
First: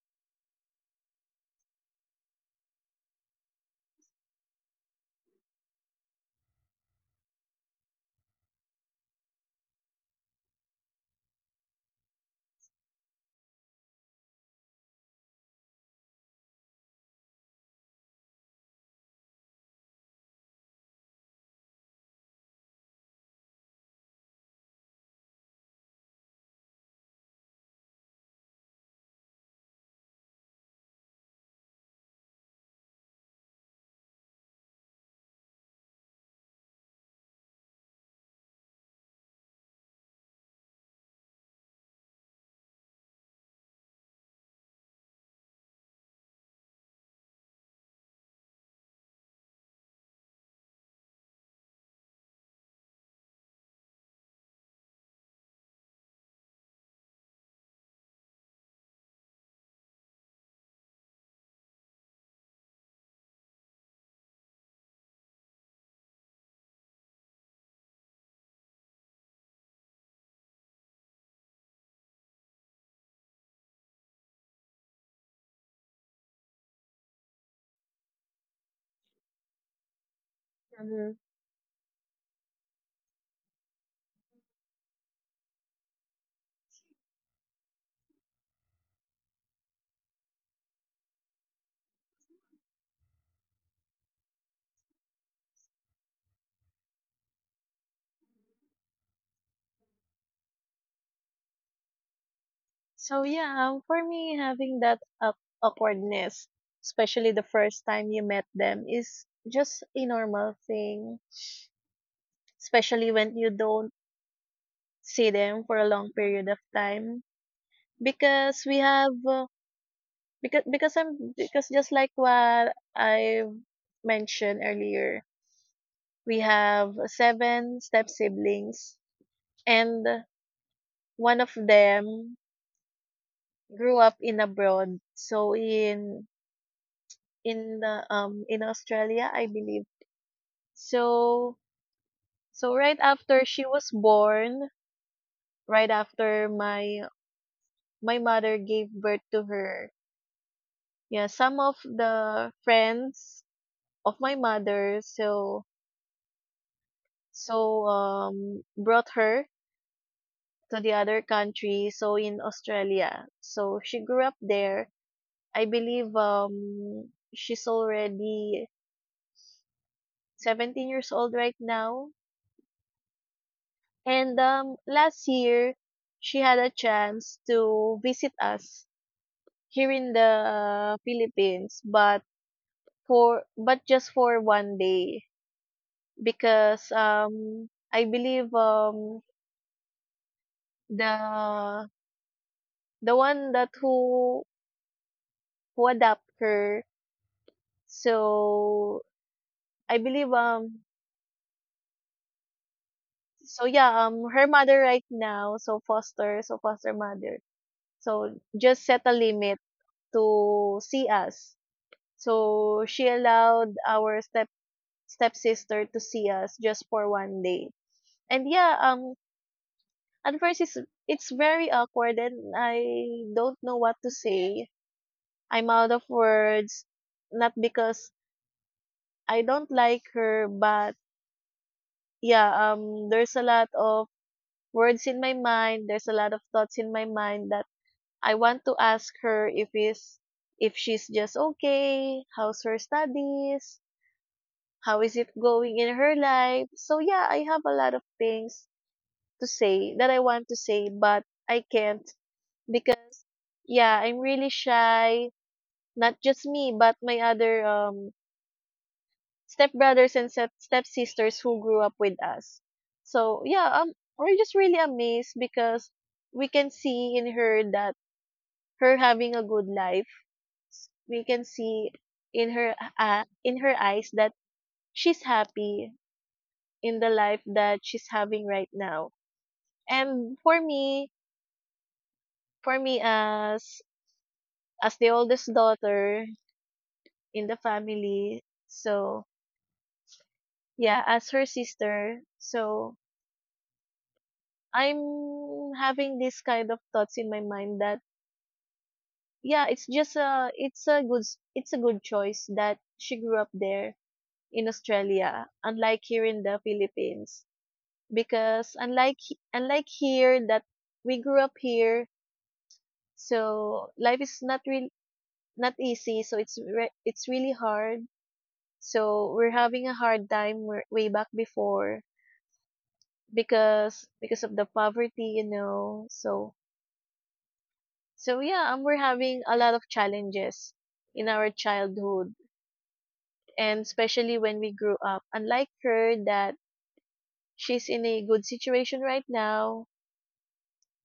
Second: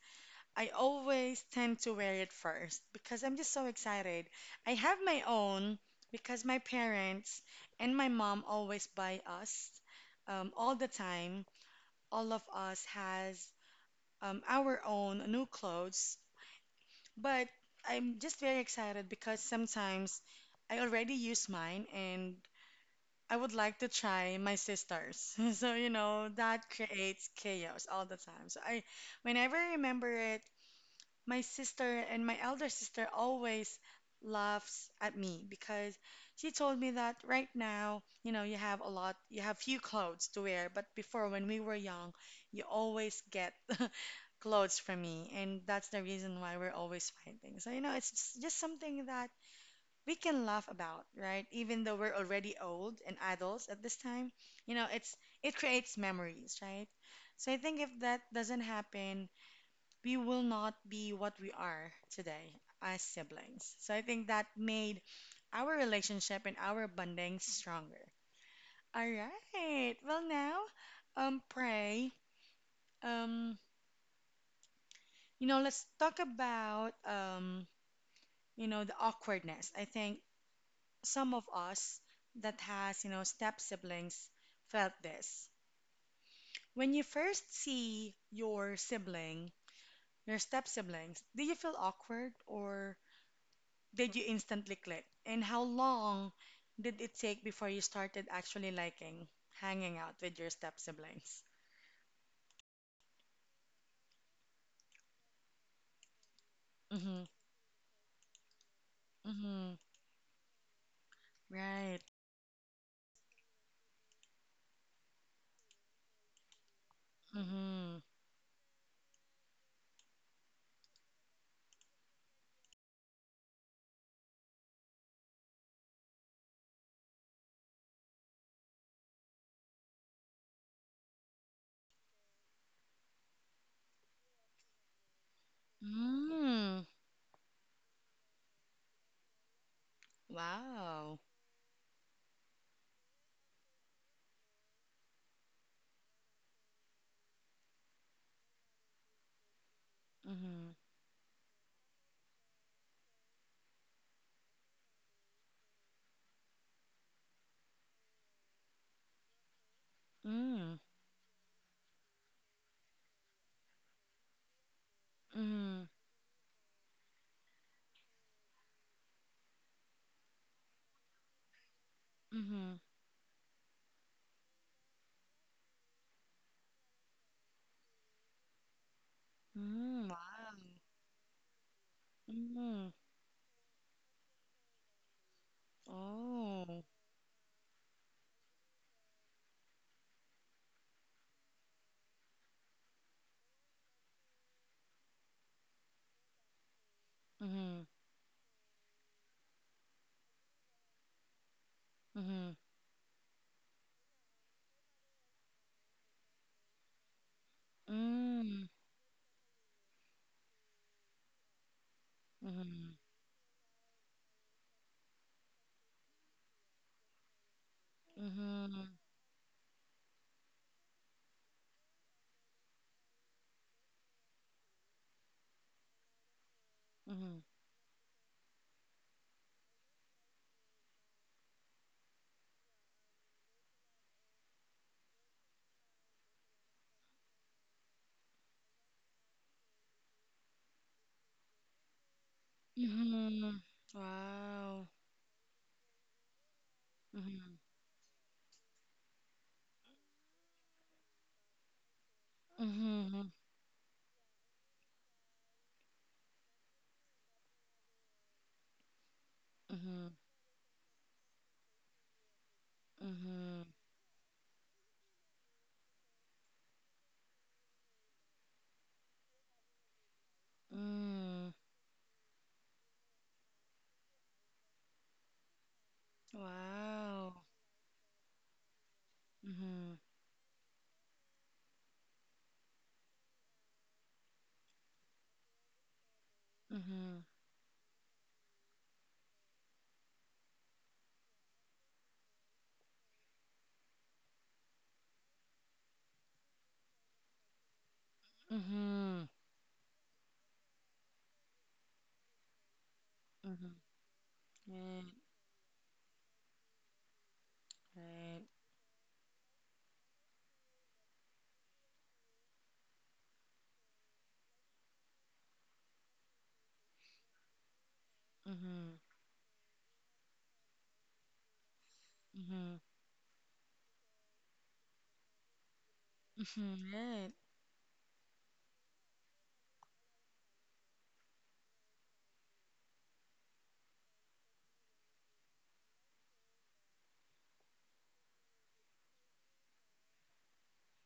A: I always tend to wear it first because I'm just so excited. I have my own because my parents and my mom always buy us all the time all of us has our own new clothes. But I'm just very excited because sometimes I already use mine and I would like to try my sister's. So, you know, that creates chaos all the time. So I, whenever I remember it, my sister and my elder sister always laughs at me because she told me that right now, you know, you have a lot, you have few clothes to wear, but before when we were young, you always get clothes from me, and that's the reason why we're always fighting. So, you know, it's just something that we can laugh about, right? Even though we're already old and adults at this time, you know, it creates memories, right? So I think if that doesn't happen, we will not be what we are today as siblings. So I think that made our relationship and our bonding stronger. All right. Well, now, pray. Um, you know, let's talk about you know, the awkwardness. I think
B: Mm-hmm.
A: some of us that has you know step siblings felt this. When you first see your sibling, your step siblings, do you feel awkward or did you instantly click? And how long did it take before you started actually liking hanging out with your step siblings?
B: So yeah, for me, having that awkwardness, especially the
A: Mm-hmm.
B: first time you met them, is just
A: Mm-hmm.
B: a normal thing.
A: Right.
B: Especially when you don't see them for a long period of time,
A: Mm-hmm.
B: because we have, because I'm because just like what I mentioned earlier, we have seven step siblings, and one of them grew up in abroad. So in
A: Mm.
B: in Australia, I believe.
A: Wow.
B: So right after she was born, right after my mother gave birth to her.
A: Mm-hmm.
B: Yeah, some of the friends of my mother, so brought her to
A: Mm.
B: the other country, so in Australia, so she grew up there. I
A: Mm.
B: believe, she's already 17 years old right now.
A: Mm-hmm.
B: And last year she had a chance to visit us here in
A: Mm. Wow.
B: the Philippines, but
A: Mm.
B: for but just for one day,
A: Oh.
B: because, I believe, the the one that who adopt her.
A: Mm-hmm.
B: So I believe,
A: Mm-hmm.
B: so yeah, her mother right now, so foster, mother. So
A: Mm.
B: just set a limit to see us. So
A: Mm-hmm.
B: she allowed our stepsister to see us just for one day. And yeah,
A: Mm-hmm.
B: at first it's very awkward, and I don't know what to say. I'm out of words,
A: Mm-hmm.
B: not because I don't like her, but yeah, there's a lot of words in my mind. There's a lot of thoughts in my mind that I want to ask her, if she's just okay, how's her
A: Mm-hmm.
B: studies,
A: Wow.
B: how is it going in her life. So yeah, I
A: Mm-hmm.
B: have a lot of things to say that I want to say, but I can't because,
A: Mm-hmm.
B: yeah, I'm really shy. Not just me, but my other
A: Mm-hmm.
B: stepbrothers and stepsisters who grew up with us. So
A: Mm-hmm.
B: yeah, we're just really amazed because we can see in her that her having a good life. We can
A: Mm.
B: see in her eyes that she's happy in the
A: Wow.
B: life that she's having right now.
A: Mm-hmm.
B: And for me, as the oldest daughter
A: Mm-hmm.
B: in the family, so yeah, as her sister, so I'm having this kind of thoughts in my mind that,
A: Mm-hmm.
B: yeah, it's just a, it's a good choice that she grew up
A: Mm-hmm.
B: there in
A: Right.
B: Australia, unlike here in the Philippines.
A: Right.
B: Because unlike unlike here, that we grew up here, so life is not easy. So it's really hard.
A: Mm-hmm.
B: So we're having a hard time, way back before,
A: Mm-hmm.
B: because of the poverty. So
A: Mm-hmm. Right.
B: Yeah, we're having a lot of challenges in our childhood, and especially when we grew up. Unlike her that she's in a good situation right now.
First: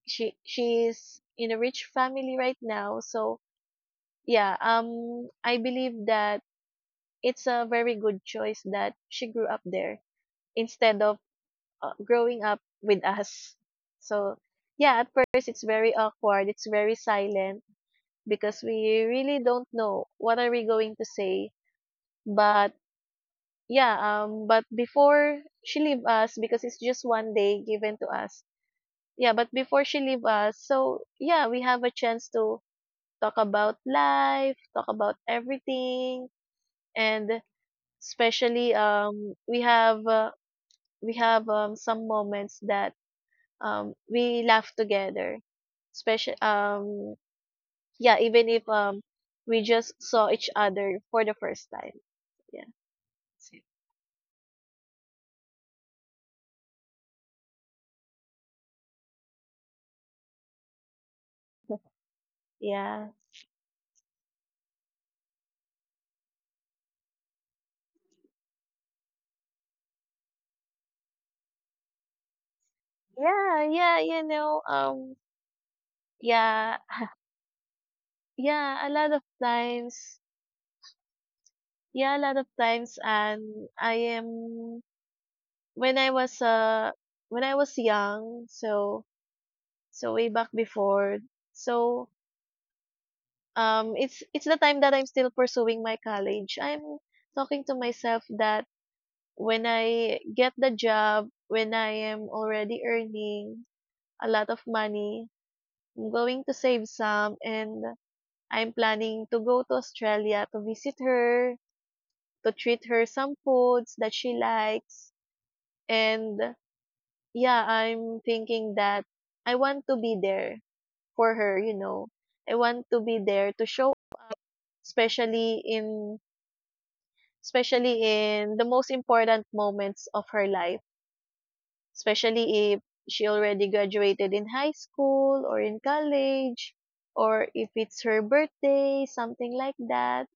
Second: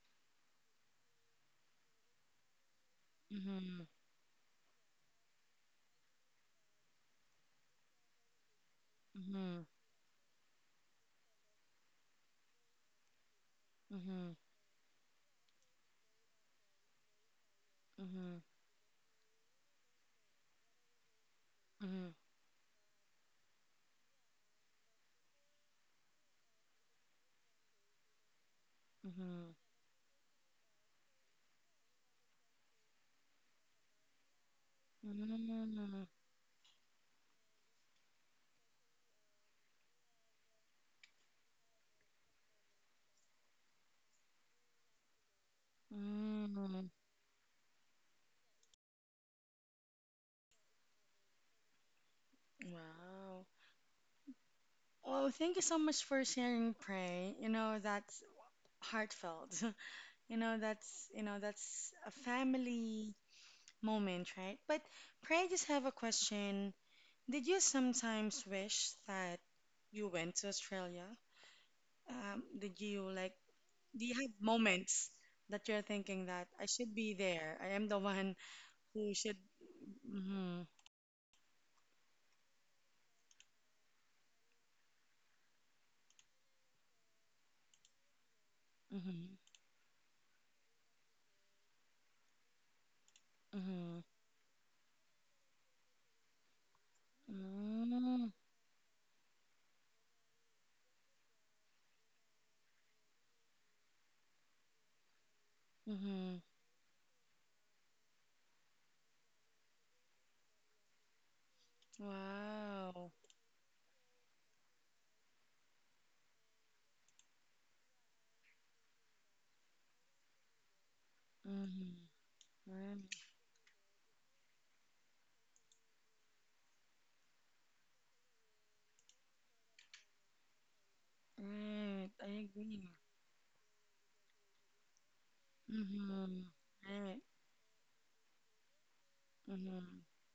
B: She's in a rich family right now. So
A: Mm-hmm.
B: yeah, I believe that it's a very good choice that she grew up
A: Mm-hmm.
B: there instead of, growing up with us.
A: Mm-hmm.
B: So yeah, at first it's very awkward, it's very silent,
A: Mm-hmm.
B: because we really don't know what are we going to say.
A: Mm-hmm.
B: But yeah, but before she leave us, because it's just one day given to us. Yeah, but before she leave us, so yeah, we have a chance to talk about life, talk about
A: Mm-hmm.
B: everything, and especially, we have some moments that, we laugh together. Special,
A: Mm-hmm.
B: yeah, even if, we just saw each other for the first time. Yeah,
A: Wow. Well, thank you so much for sharing Pray. You know, that's heartfelt. You know, that's a
B: yeah.
A: family moment, right? But Pray, I just have a question. Did you sometimes wish that you went to Australia? Um, did you like,
B: Yeah, yeah,
A: do you have moments that you're thinking that I
B: yeah,
A: should be there? I am the one
B: yeah, a lot
A: who
B: of
A: should.
B: times,
A: Mm-hmm,
B: yeah, a lot of times, and I am when I was, when I was young, so
A: mm-hmm,
B: way back before, so,
A: mm-hmm,
B: it's the time that I'm still pursuing my college. I'm talking to myself
A: mm-hmm,
B: that when I get the job, when I am already earning a lot of money, I'm
A: mm-hmm.
B: going to save some and I'm planning to go to Australia to visit her, to treat her
A: Wow.
B: some foods that she likes. And yeah, I'm thinking that I want to be there for her, you
A: Mm-hmm.
B: know. I want
A: Right,
B: to be there to show up, especially in especially in the most important moments of her life,
A: right. I
B: especially if
A: agree.
B: she already graduated in high school or in
A: Mm-hmm.
B: college,
A: Right.
B: or if it's her birthday, something like
A: Mm-hmm.
B: that.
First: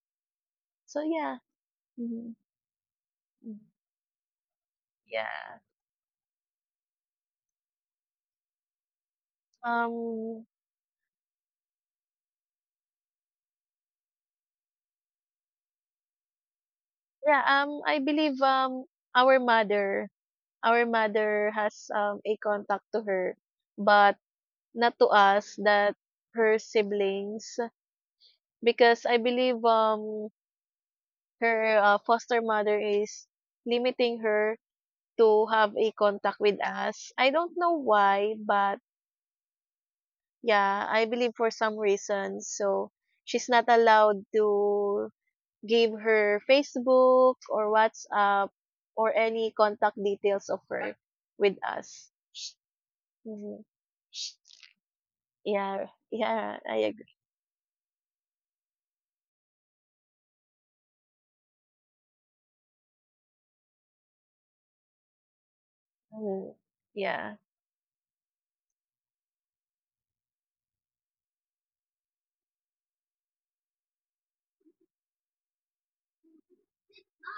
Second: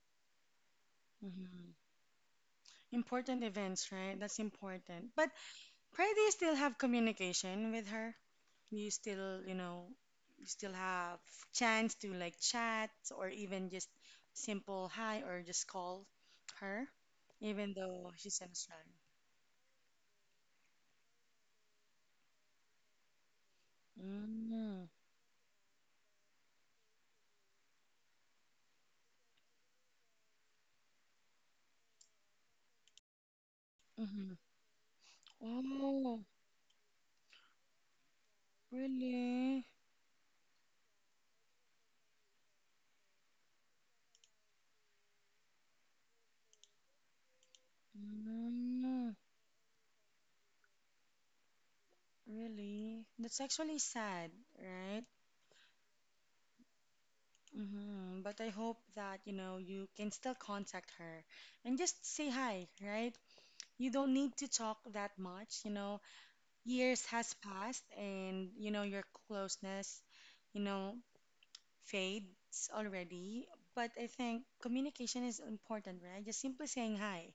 B: So yeah.
A: Mm-hmm.
B: Mhm.
A: Important events, right? That's important. But,
B: Yeah.
A: Pray, do you still have communication with her? you still you know
B: Um
A: you still have chance to like chat or even just simple hi or just call her
B: yeah,
A: even
B: I
A: though
B: believe,
A: she's in Australia.
B: our mother, our mother has a contact to her, but
A: Mm.
B: not to us, that her siblings, because I believe, her, foster mother is limiting
A: Mm-hmm.
B: her to have a
A: Oh,
B: contact with us. I don't know why, but
A: really?
B: yeah, I believe for some reason so she's not allowed to give her Facebook or WhatsApp or
A: Mm.
B: any contact details of her with us.
A: Really? That's
B: Mhm.
A: actually sad, right?
B: Yeah, yeah, I agree.
A: Hmm. But I hope that, you know, you can still contact her and just say hi, right? You don't need to talk that much.
B: Mm.
A: Years has
B: Yeah.
A: passed and your closeness you know fades already, but I think communication is important, right? Just simply saying hi,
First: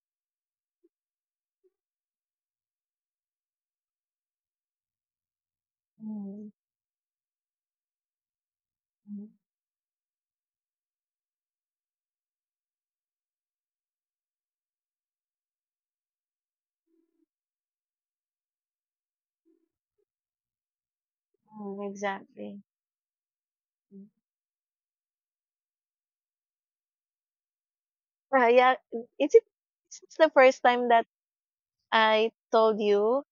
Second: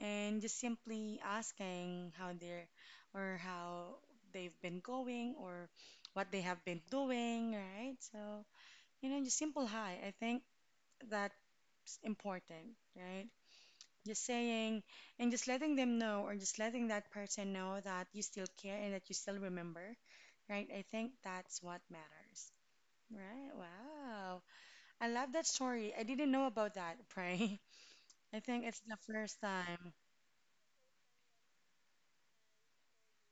A: and just simply asking how they're or how they've been going or what they
B: Mm,
A: have been doing, right? So,
B: mm,
A: just simple hi. I think that's important, right? Just saying, and just letting them know, or just letting that person know that you still care and that you still remember, right? I think that's
B: mm,
A: what matters,
B: exactly.
A: right?
B: Mm.
A: Wow. I love that story. I didn't know about that, Pray. I think
B: Yeah,
A: it's the
B: is
A: first
B: it
A: time.
B: it's the first time that I told you?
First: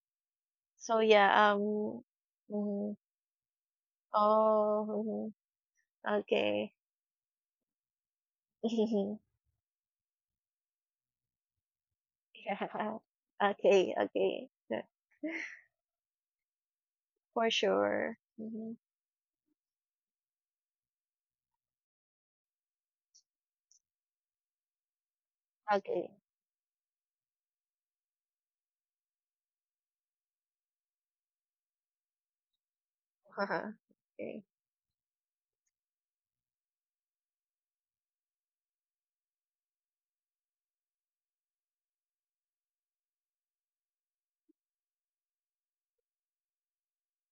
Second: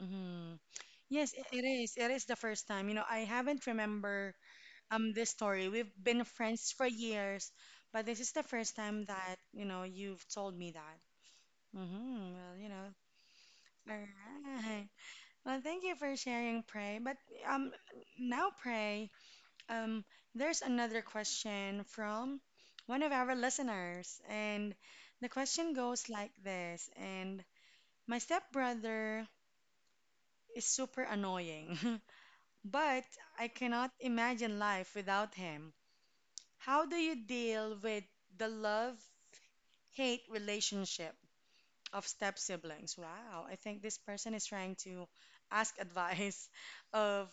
A: Hmm.
B: So
A: Yes, it,
B: yeah,
A: it is. It is the first time. You
B: mhm.
A: know, I haven't remember
B: Oh,
A: this
B: mhm.
A: story. We've been friends
B: Okay.
A: for years, but this is the first time that, you know, you've told me that. Mm-hmm. Well,
B: Yeah. Okay,
A: all
B: okay.
A: right.
B: Yeah,
A: Well, thank you for sharing, Pray. But
B: for
A: um,
B: sure.
A: now,
B: Mhm.
A: Pray, um, there's another question from one of our listeners, and the question goes
B: Okay.
A: like this. And my stepbrother is super annoying, but I
B: Uh-huh.
A: cannot
B: Okay.
A: imagine life without him. How do you deal with the love-hate relationship of step siblings? Wow. I think this person is trying to ask advice of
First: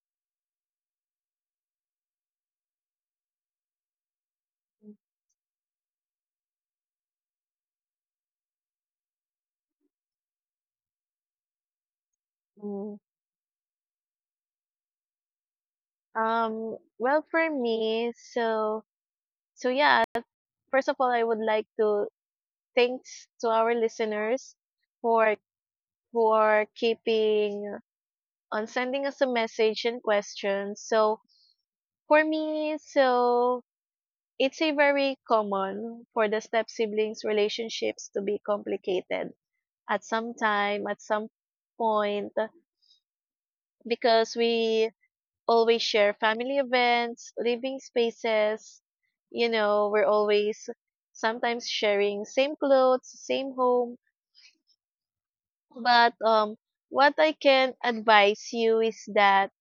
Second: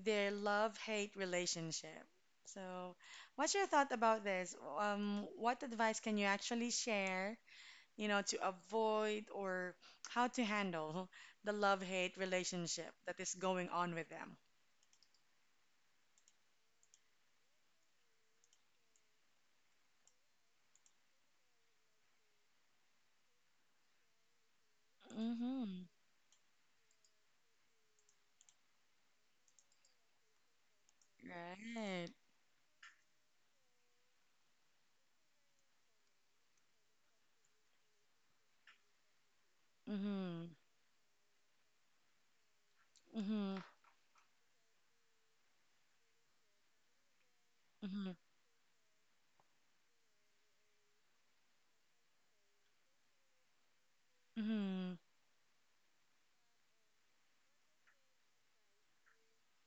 A: their love-hate relationship. So, what's your thought about this? What advice can you actually share, to avoid or how to handle the love-hate relationship
B: Mm.
A: that is going on with them?
B: Well, for me, so yeah. First of all, I would like to thanks to our listeners for
A: Mm-hmm.
B: for keeping on sending us a message and questions. So
A: Right.
B: for me, so it's a very common for the step siblings relationships to be complicated at some
A: Mm-hmm.
B: time, at some point,
A: Mm-hmm.
B: because we always share family events, living
A: Mm-hmm.
B: spaces. You know, we're always sometimes sharing same clothes, same home.
A: Mm-hmm.
B: But, what I can advise you is that,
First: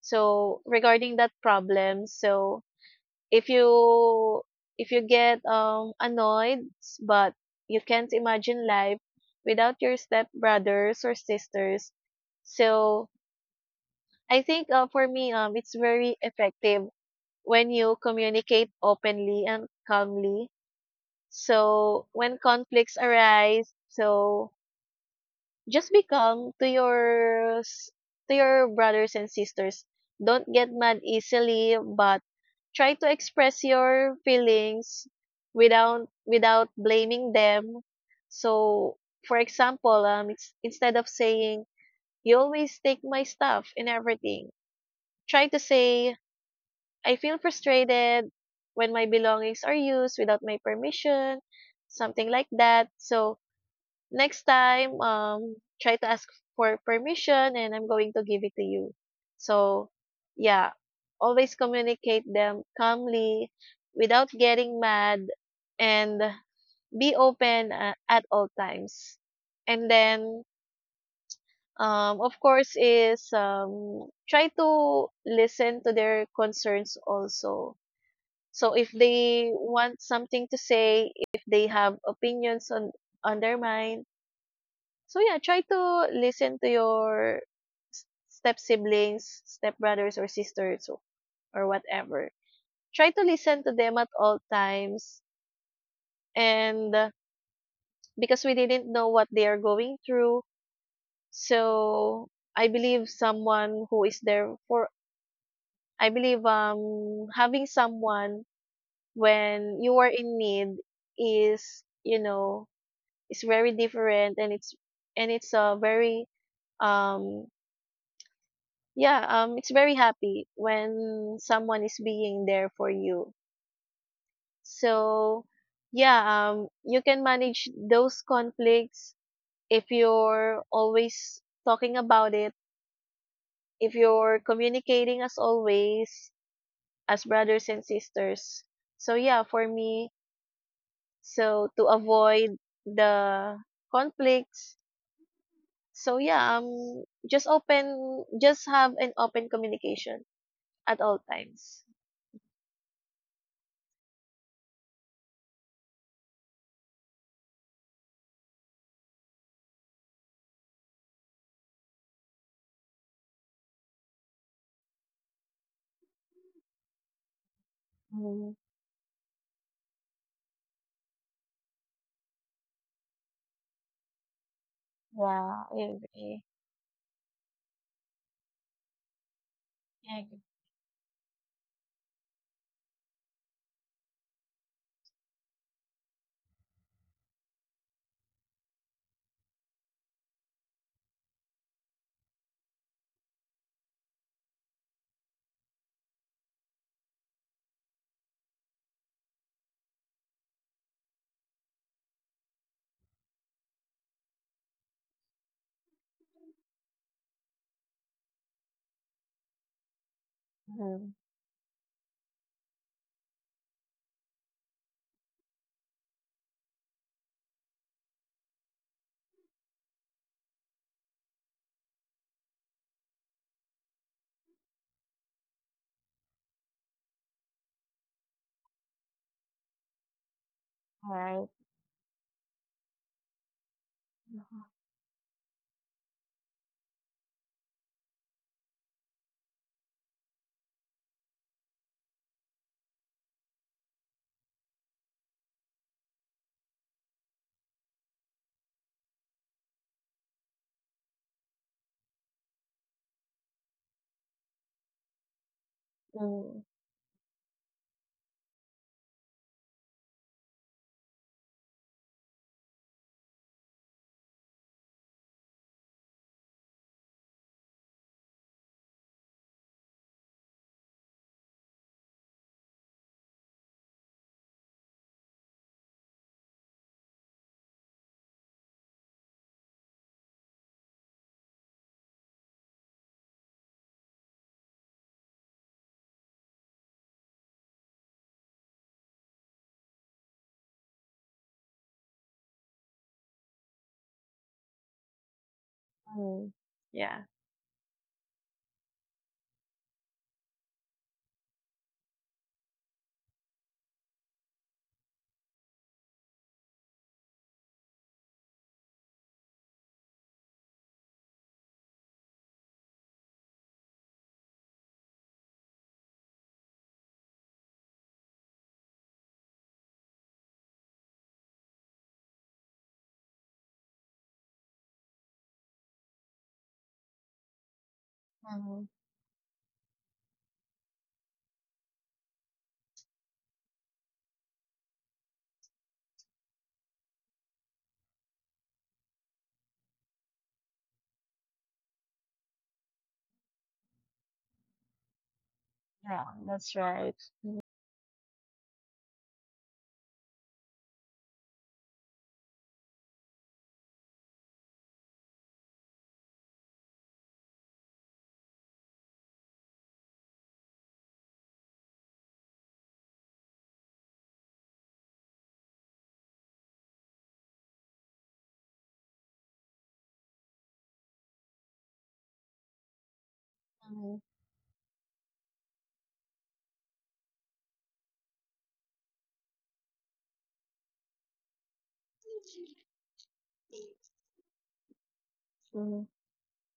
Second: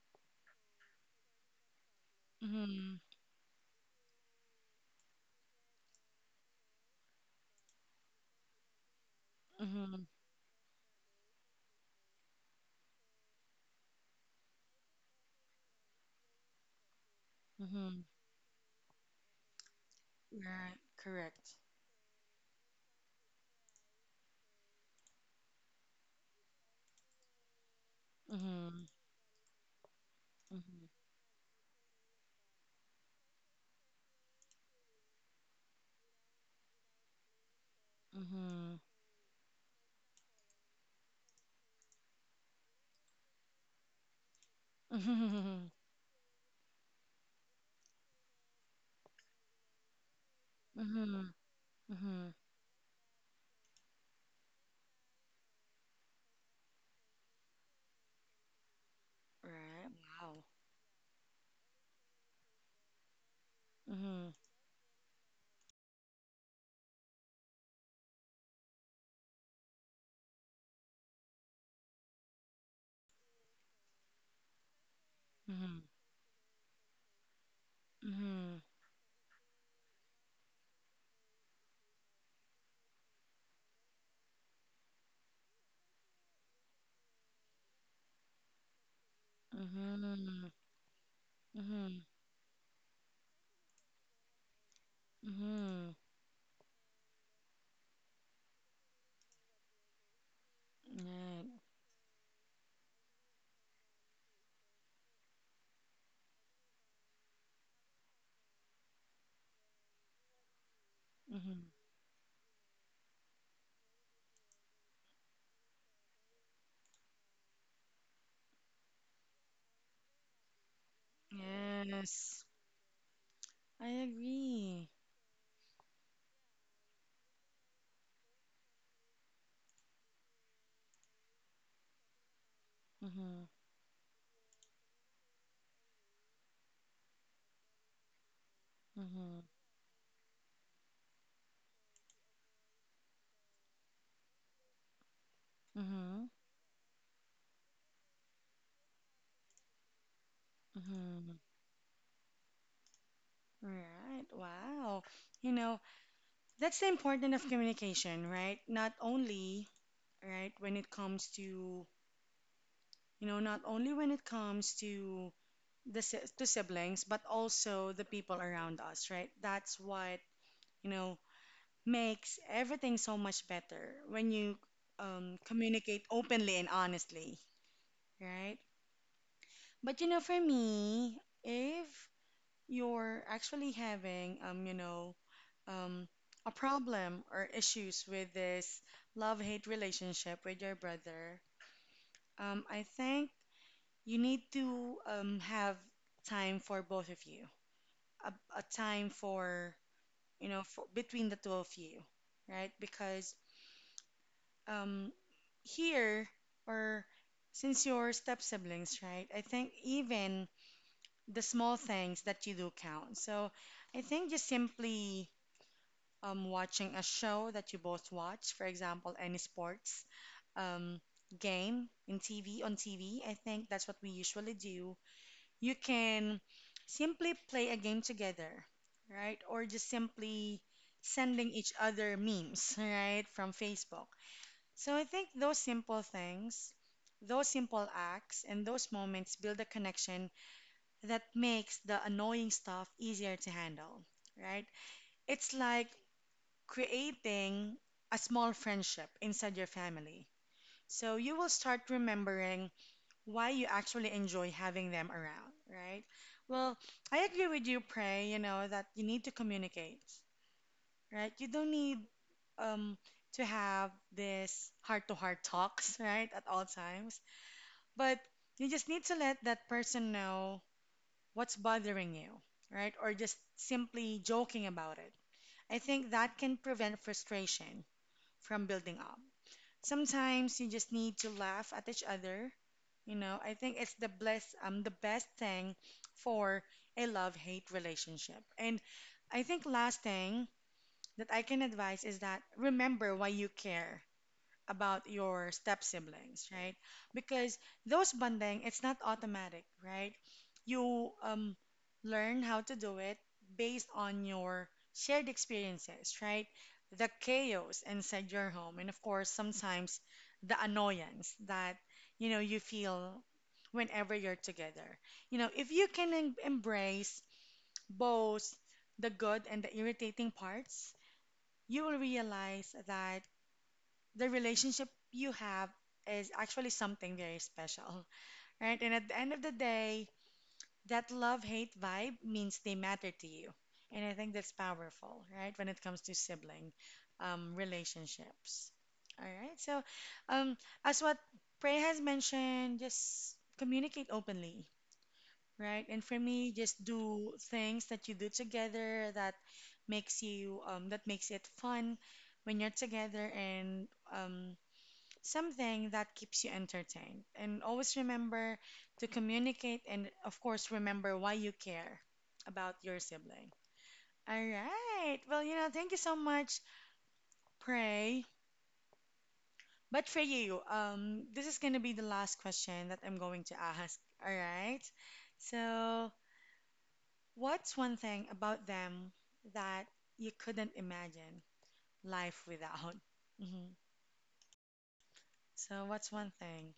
B: so regarding that problem, so
A: Mm-hmm.
B: if you if you get, annoyed, but you can't imagine life without your
A: Mm-hmm.
B: stepbrothers or sisters, so I think, for me, it's very effective when you
A: Mm-hmm.
B: communicate openly and calmly.
A: Right. Correct.
B: So when conflicts arise, so just be calm to to your
A: Mm-hmm.
B: brothers and sisters. Don't get
A: Mhm.
B: mad easily, but try to express your feelings without blaming them.
A: Mhm.
B: So for example, instead of saying you always take my stuff and everything, try to say I feel frustrated when my belongings are used without my
A: Mhm.
B: permission, something
A: Mhm.
B: like that. So next time, try to ask for permission and I'm going to give it to you.
A: Right.
B: So
A: Wow.
B: yeah, always communicate them calmly without
A: Mhm.
B: getting mad, and be open, at all times. And then, of course, is try to listen
A: Mhm.
B: to their concerns also.
A: Mhm.
B: So if they want something to say, if they have opinions on their mind, so yeah, try to listen to your step siblings, step brothers or
A: Mhm.
B: sisters, or
A: Mhm.
B: whatever. Try to listen to them at all times.
A: Mhm.
B: And because we didn't know what they are going through,
A: Yeah.
B: so I believe someone who is there for I believe, having someone when you are in need
A: Mhm.
B: is, is very different, and it's a very um yeah, it's very happy when someone is being
A: Yes,
B: there for you.
A: I agree.
B: So yeah, you can manage those conflicts if you're always talking about it,
A: Mhm.
B: if you're communicating as always as brothers and sisters. So yeah,
A: Mhm.
B: for me, so to avoid the conflicts. So
A: Mhm.
B: yeah, just open, just have an open communication at all
A: Mhm.
B: times.
A: Right. Wow. You know, that's the importance of communication, right? Not only, right, when it comes to, not only when it comes to to siblings, but also the people
B: Mm,
A: around us, right? That's what you know makes everything so much better when you
B: yeah, I
A: communicate
B: agree.
A: openly and honestly, right? But,
B: I agree.
A: for me, if you're actually having um, a problem or issues with this love-hate relationship with your brother, I think you need to have time for both of you, a time for, for, between the two of you, right? Because, um, here, or since you're step siblings, right? I think even
B: Mhm.
A: the small things that you do count. So I think just simply watching a show that you both watch, for example, any sports um, game in TV on TV. I think that's what we usually do. You can simply play a game together, right? Or just simply
B: All right.
A: sending each other memes, right, from Facebook.
B: Mhm.
A: So I think those simple things, those simple acts, and those moments build a connection that makes the annoying stuff easier to handle, right? It's like creating a small friendship inside your family. So you will start remembering why you actually enjoy having them around, right?
B: Mm,
A: Well, I agree with you, Prey, that you need to communicate, right? You don't need um to have this heart-to-heart talks, right, at all times. But you just need to let that person know what's bothering you, right? Or just simply joking about it. I think that can prevent frustration from building up. Sometimes you just need to laugh at each other. I think it's the best thing for a love-hate relationship. And I think last thing that I can advise is that remember why you care about your step siblings,
B: mm,
A: right?
B: yeah.
A: Because those bonding, it's not automatic, right? You learn how to do it based on your shared experiences, right? The chaos inside your home, and of course, sometimes the annoyance that you feel whenever you're together. If you can embrace both the good and the irritating parts, you will realize that the relationship you have is actually something very special, right?
B: Mhm.
A: And at the end of the day, that love hate vibe means they matter to you. And I think that's powerful, right? When it comes to sibling relationships. All right. So, um, as what Prey has mentioned, just communicate openly, right? And for
B: Yeah,
A: me,
B: that's
A: just
B: right.
A: do things that you do together that makes you that makes it fun when you're together and um, something that keeps you entertained. And always remember to communicate and, of course, remember why you care about your sibling. All right. Well, thank you so much, Pray. But for you, this is going to be the last question that I'm going to ask.
B: Mhm.
A: All right. So, what's one thing about them that you couldn't imagine life without? Hmm. So,
B: Mhm.
A: what's one thing,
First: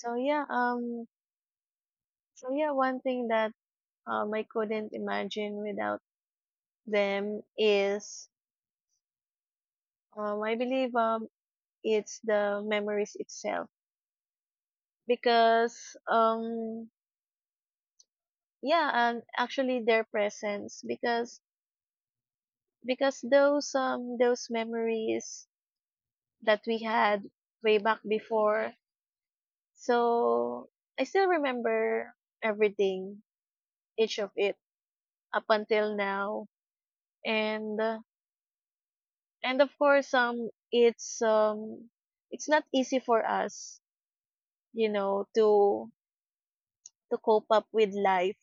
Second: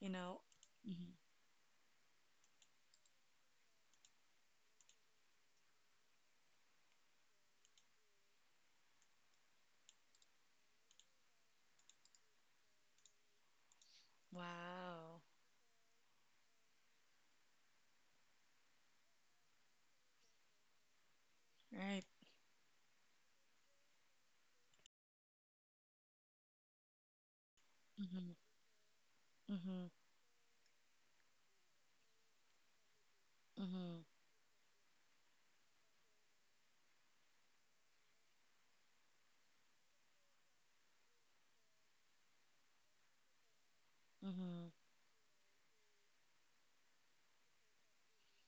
A: you know?
B: yeah,
A: Hmm.
B: so yeah, one thing that I couldn't imagine without them is, I believe, it's the memories itself.
A: Wow.
B: Because um yeah, and actually their presence, because
A: Right.
B: those memories that we had way back
A: Mm-hmm.
B: before.
A: Mhm,
B: So I still remember everything,
A: mhm,
B: each of it, up until now. And and of course it's not easy for us,
A: mhm,
B: you know, to cope up with life,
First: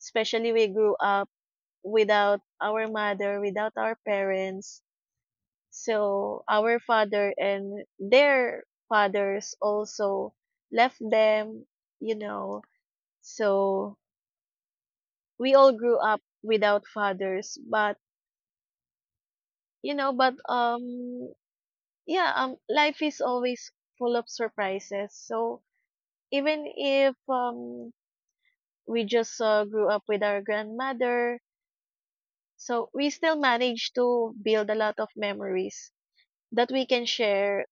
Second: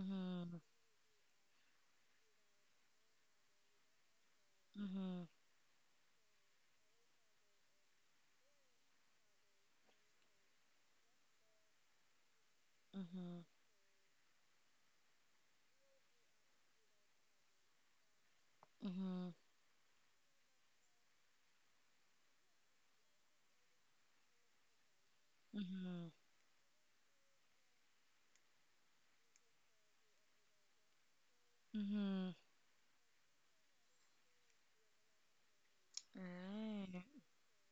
B: especially we grew up without our mother, without our parents.
A: mhm,
B: So our father and their fathers also left them, you know.
A: mhm,
B: So we all grew up without fathers, but
A: mhm,
B: you know, but yeah, life is always full of surprises. So
A: mhm,
B: even if we just grew up with our grandmother,
A: mhm.
B: so we still managed to build a lot of memories that we
A: Right.
B: can share,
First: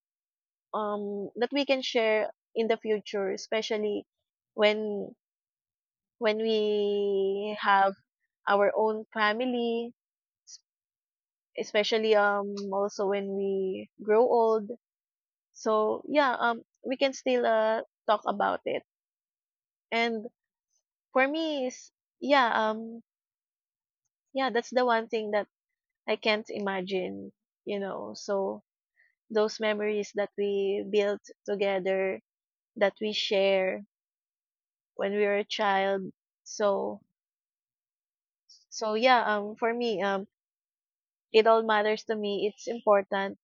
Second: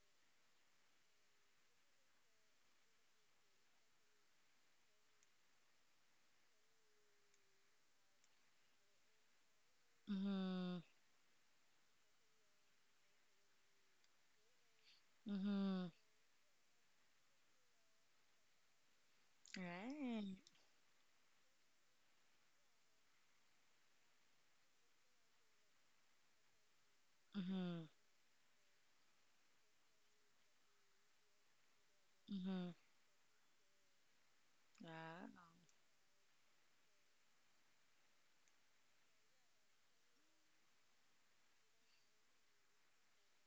B: um that we can share in the future, especially when when we have our own family,
A: Mhm,
B: especially also when we grow old.
A: mhm.
B: So yeah, we can still talk about it. And
A: Right.
B: for me is yeah, yeah, that's the one thing that I can't imagine, you
A: Mhm,
B: know. So those memories that we built together,
A: mhm.
B: that we share when we
A: Wow.
B: were a child. So so yeah, for me, it all matters to me. It's important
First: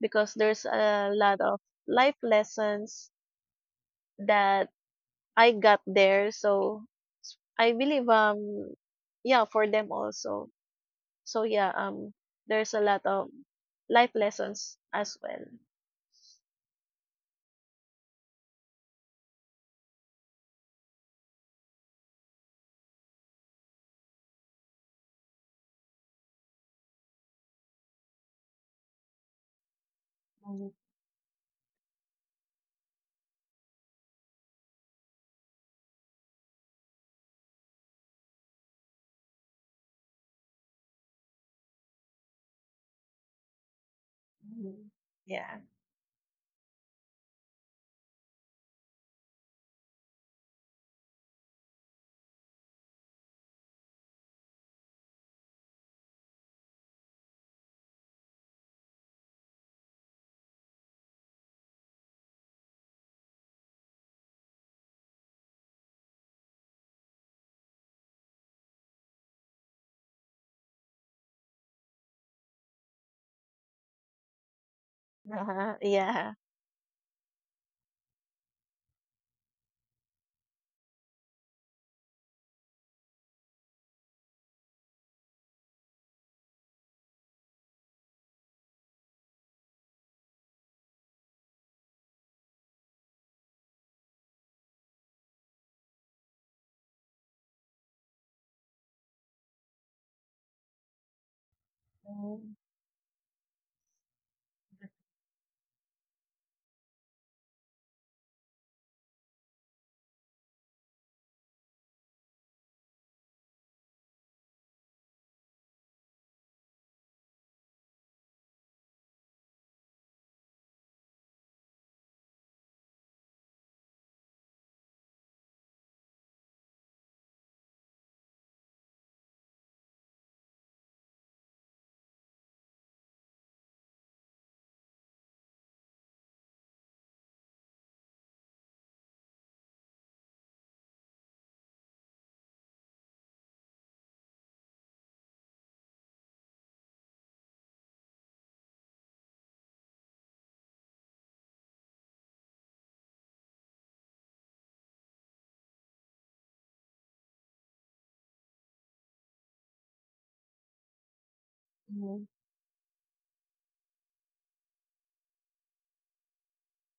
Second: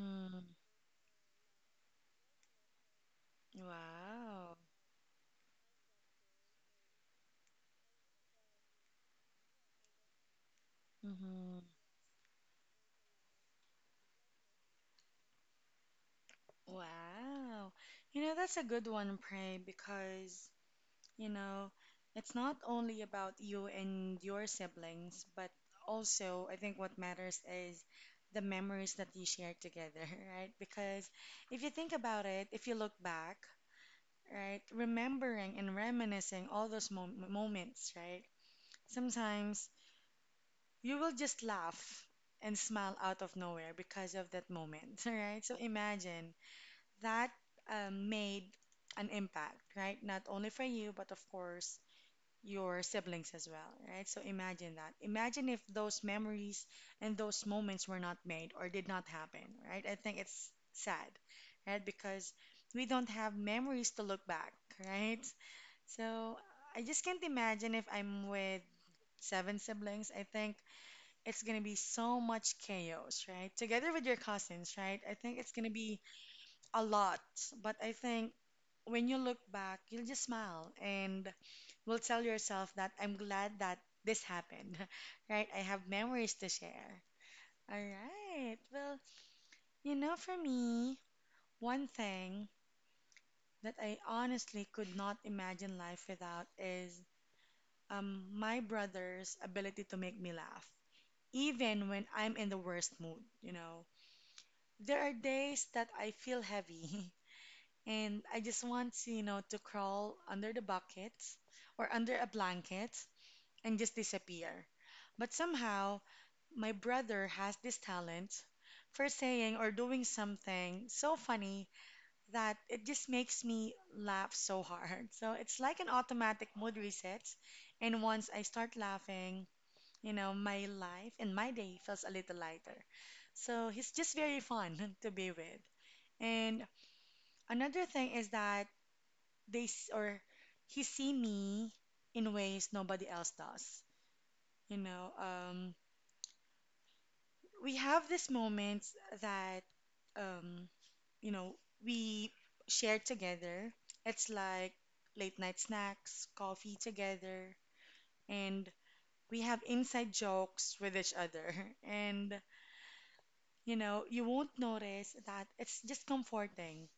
B: because there's a lot of life lessons
A: Wow.
B: that I got there. So I believe yeah, for them also. So
A: Mhm.
B: yeah, there's a lot of life lessons as well.
A: Wow. That's a good one, Pray, because, You know, it's not only about you and your siblings, but also I think what matters is the memories that you share together, right? Because if you think about it, if you look back, right, remembering and reminiscing all those moments, right? Sometimes you will just laugh and smile out of nowhere because of that moment, right? So imagine that made an impact, right? Not only for you, but of course your siblings as well, right? So imagine that. Imagine if those memories and those moments were not made or did not happen, right? I think it's sad, right? Because we don't have memories to look back, right? So I just can't imagine if I'm with seven siblings. I think it's gonna be so much chaos, right? Together with your cousins, right? I think it's gonna be
B: Yeah.
A: a lot. But I think when you look back, you'll just smile and will tell yourself that I'm glad that this happened, right? I have memories to share. All right. Well, for me, one thing that I honestly could not imagine life without is my brother's ability to make me laugh, even when I'm in the worst mood. There are days that I feel heavy, and I just want to, to crawl under the bucket or under a blanket and just disappear. But somehow, my brother has this talent for saying or doing something so funny that it just makes me laugh so hard. So it's like an automatic mood reset. And once I start laughing, my life and my day feels a little lighter. So he's just very fun to be with. And another thing is that they s- or he see me in ways nobody else does. You know, um, we have these moments that um, you know we share together. It's like late night snacks, coffee together, and we have inside jokes with each other.
B: Mhm,
A: And you won't notice that it's just comforting.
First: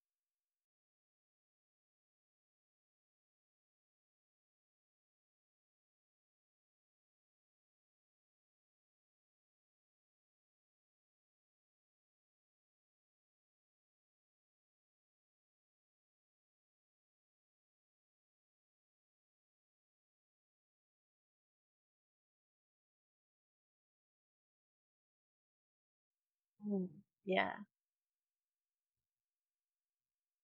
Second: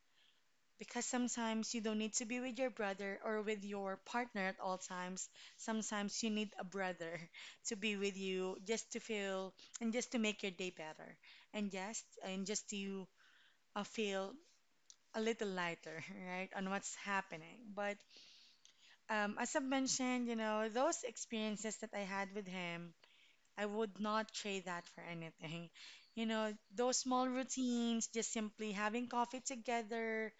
A: Because sometimes you don't need to be with your brother or with your partner at all times. Sometimes you need a brother to be with you just to feel and just to make your day better. And just to feel a little lighter, right, on what's happening. But as I've mentioned, those experiences that I had with him, I would not trade that for anything.
B: mm,
A: Those small
B: yeah,
A: routines, just simply having coffee together,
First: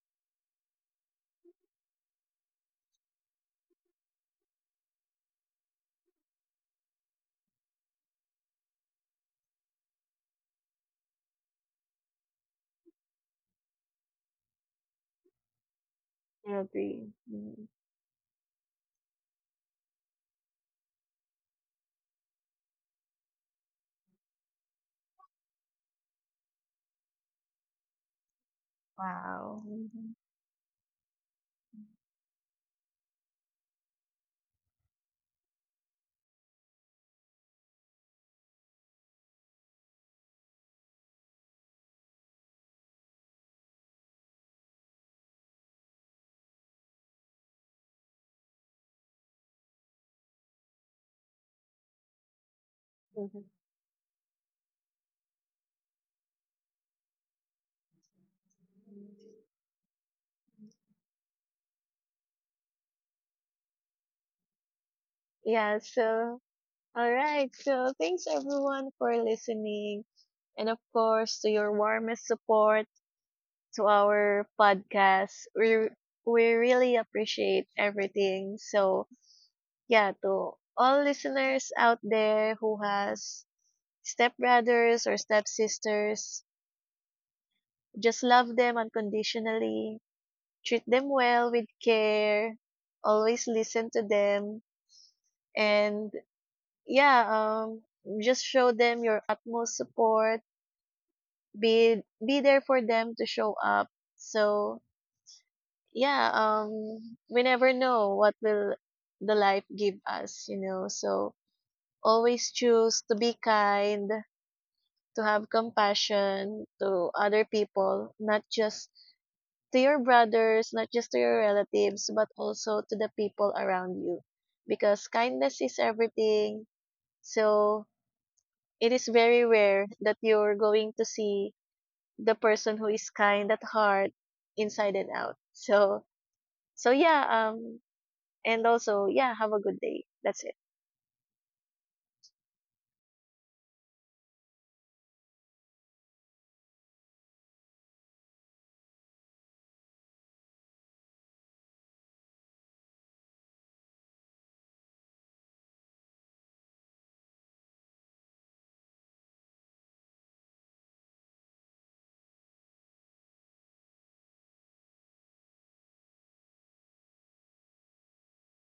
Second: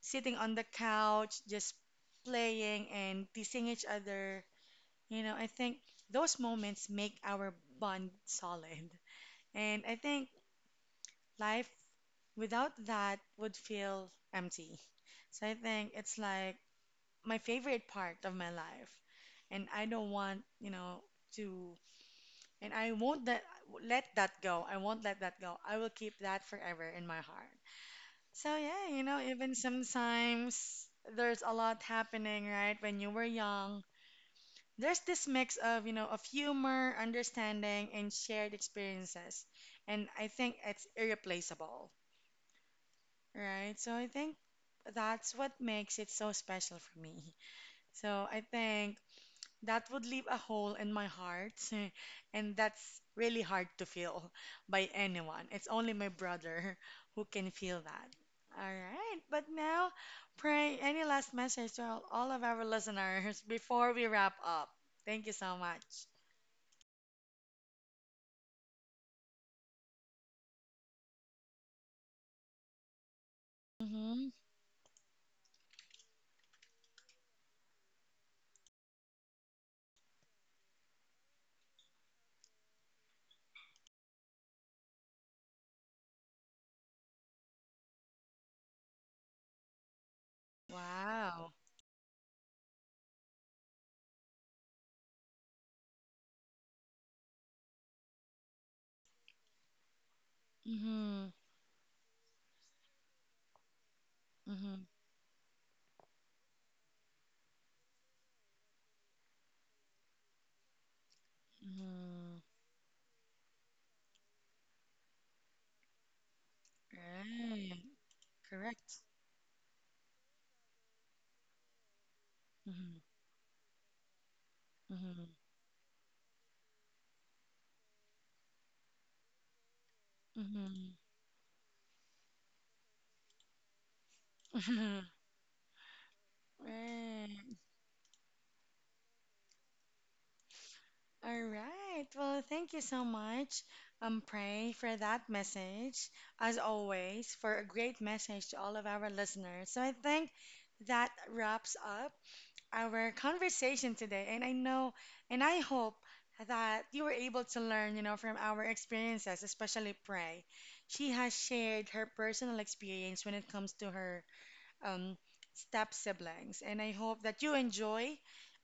A: sitting on the couch, just playing and teasing each other. I think those moments make our bond solid. And I think life without that would feel empty. So I think it's
B: I
A: like
B: agree.
A: my
B: Mm,
A: favorite part of my life. And I don't want, to, and I won't that, let that go. I won't let that go. I will keep that forever in my heart. So yeah, even
B: wow. Mhm.
A: sometimes there's a lot happening, right? When you were young, there's this mix of humor, understanding, and shared experiences. And I think it's irreplaceable, right? So I think that's what makes it so special for me. So I think that would leave a hole in my heart, and that's really
B: Mhm.
A: hard to feel by anyone. It's only my brother who can feel that. All right, but now, Pray, any last message to all of our listeners before we wrap up. Thank you so
B: Yeah,
A: much.
B: so, all right. So thanks everyone for listening. And of course, to your warmest support to
A: Mm-hmm.
B: our podcast. We really appreciate everything. So yeah, to all listeners out there who has stepbrothers or stepsisters, just love them unconditionally, treat them well
A: Wow.
B: with care, always listen to them, and yeah, just show them your utmost support.
A: Mm-hmm.
B: Be there for them, to show up.
A: Mm-hmm.
B: So yeah, we never know what will the life give us, you know. So
A: Mm-hmm.
B: always choose to be kind, to have compassion to other
A: Right.
B: people, not
A: Correct.
B: just to your brothers, not just to your relatives, but also
A: Mm-hmm.
B: to the people around you. Because
A: Mm-hmm.
B: kindness is everything. So it is very rare that you're going to see the person who is kind at heart inside
A: Mm-hmm.
B: and out. So so
A: Right.
B: yeah, and also yeah, have a good day. That's it.
A: All right. Well, thank you so much, Pray, for that message. As always, for a great message to all of our listeners. So I think that wraps up our conversation today. And I know, and I hope that you were able to learn, from our experiences, especially Pray. She has shared her personal experience when it comes to her um, step siblings. And I hope that you enjoy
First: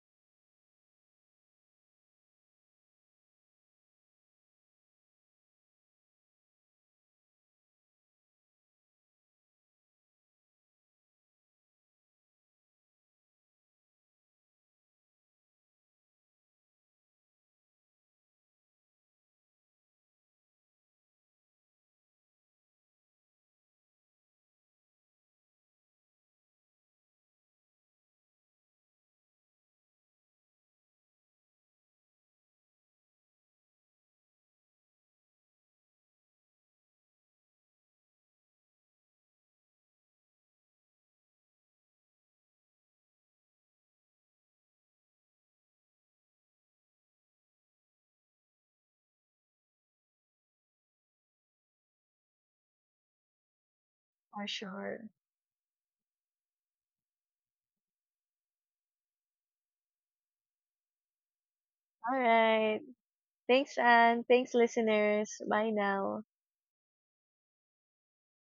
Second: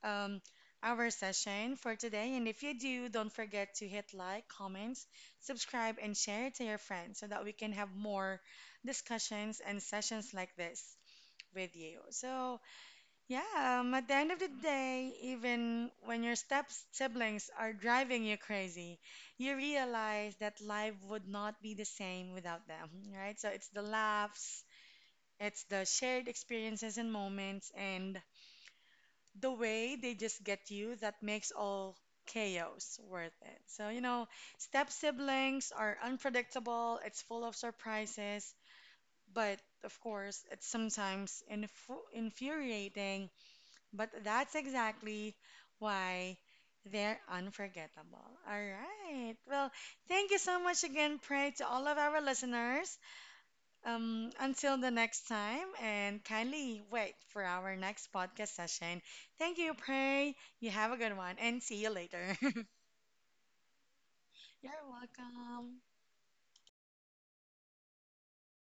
A: um, our session for today. And if you do, don't forget to hit like, comments, subscribe, and share it to your friends so that we can have more discussions and sessions like this with you. So, yeah, at the end of the day, even when your step siblings are driving you crazy, you realize that life would not be the same without them, right? So it's the laughs, it's the shared experiences and moments and the way they just get you that makes all chaos worth it. So, step siblings are unpredictable, it's full of surprises, but of course, it's sometimes infuriating, but that's exactly why they're unforgettable. All right. Well, thank you so much again, Pray, to all of our listeners.
B: For
A: Until the
B: sure.
A: next time, and kindly wait for our next podcast session. Thank you, Pray. You have a good one, and see you
B: All
A: later.
B: right. Thanks Anne. Thanks
A: You're
B: listeners. Bye
A: welcome.
B: now.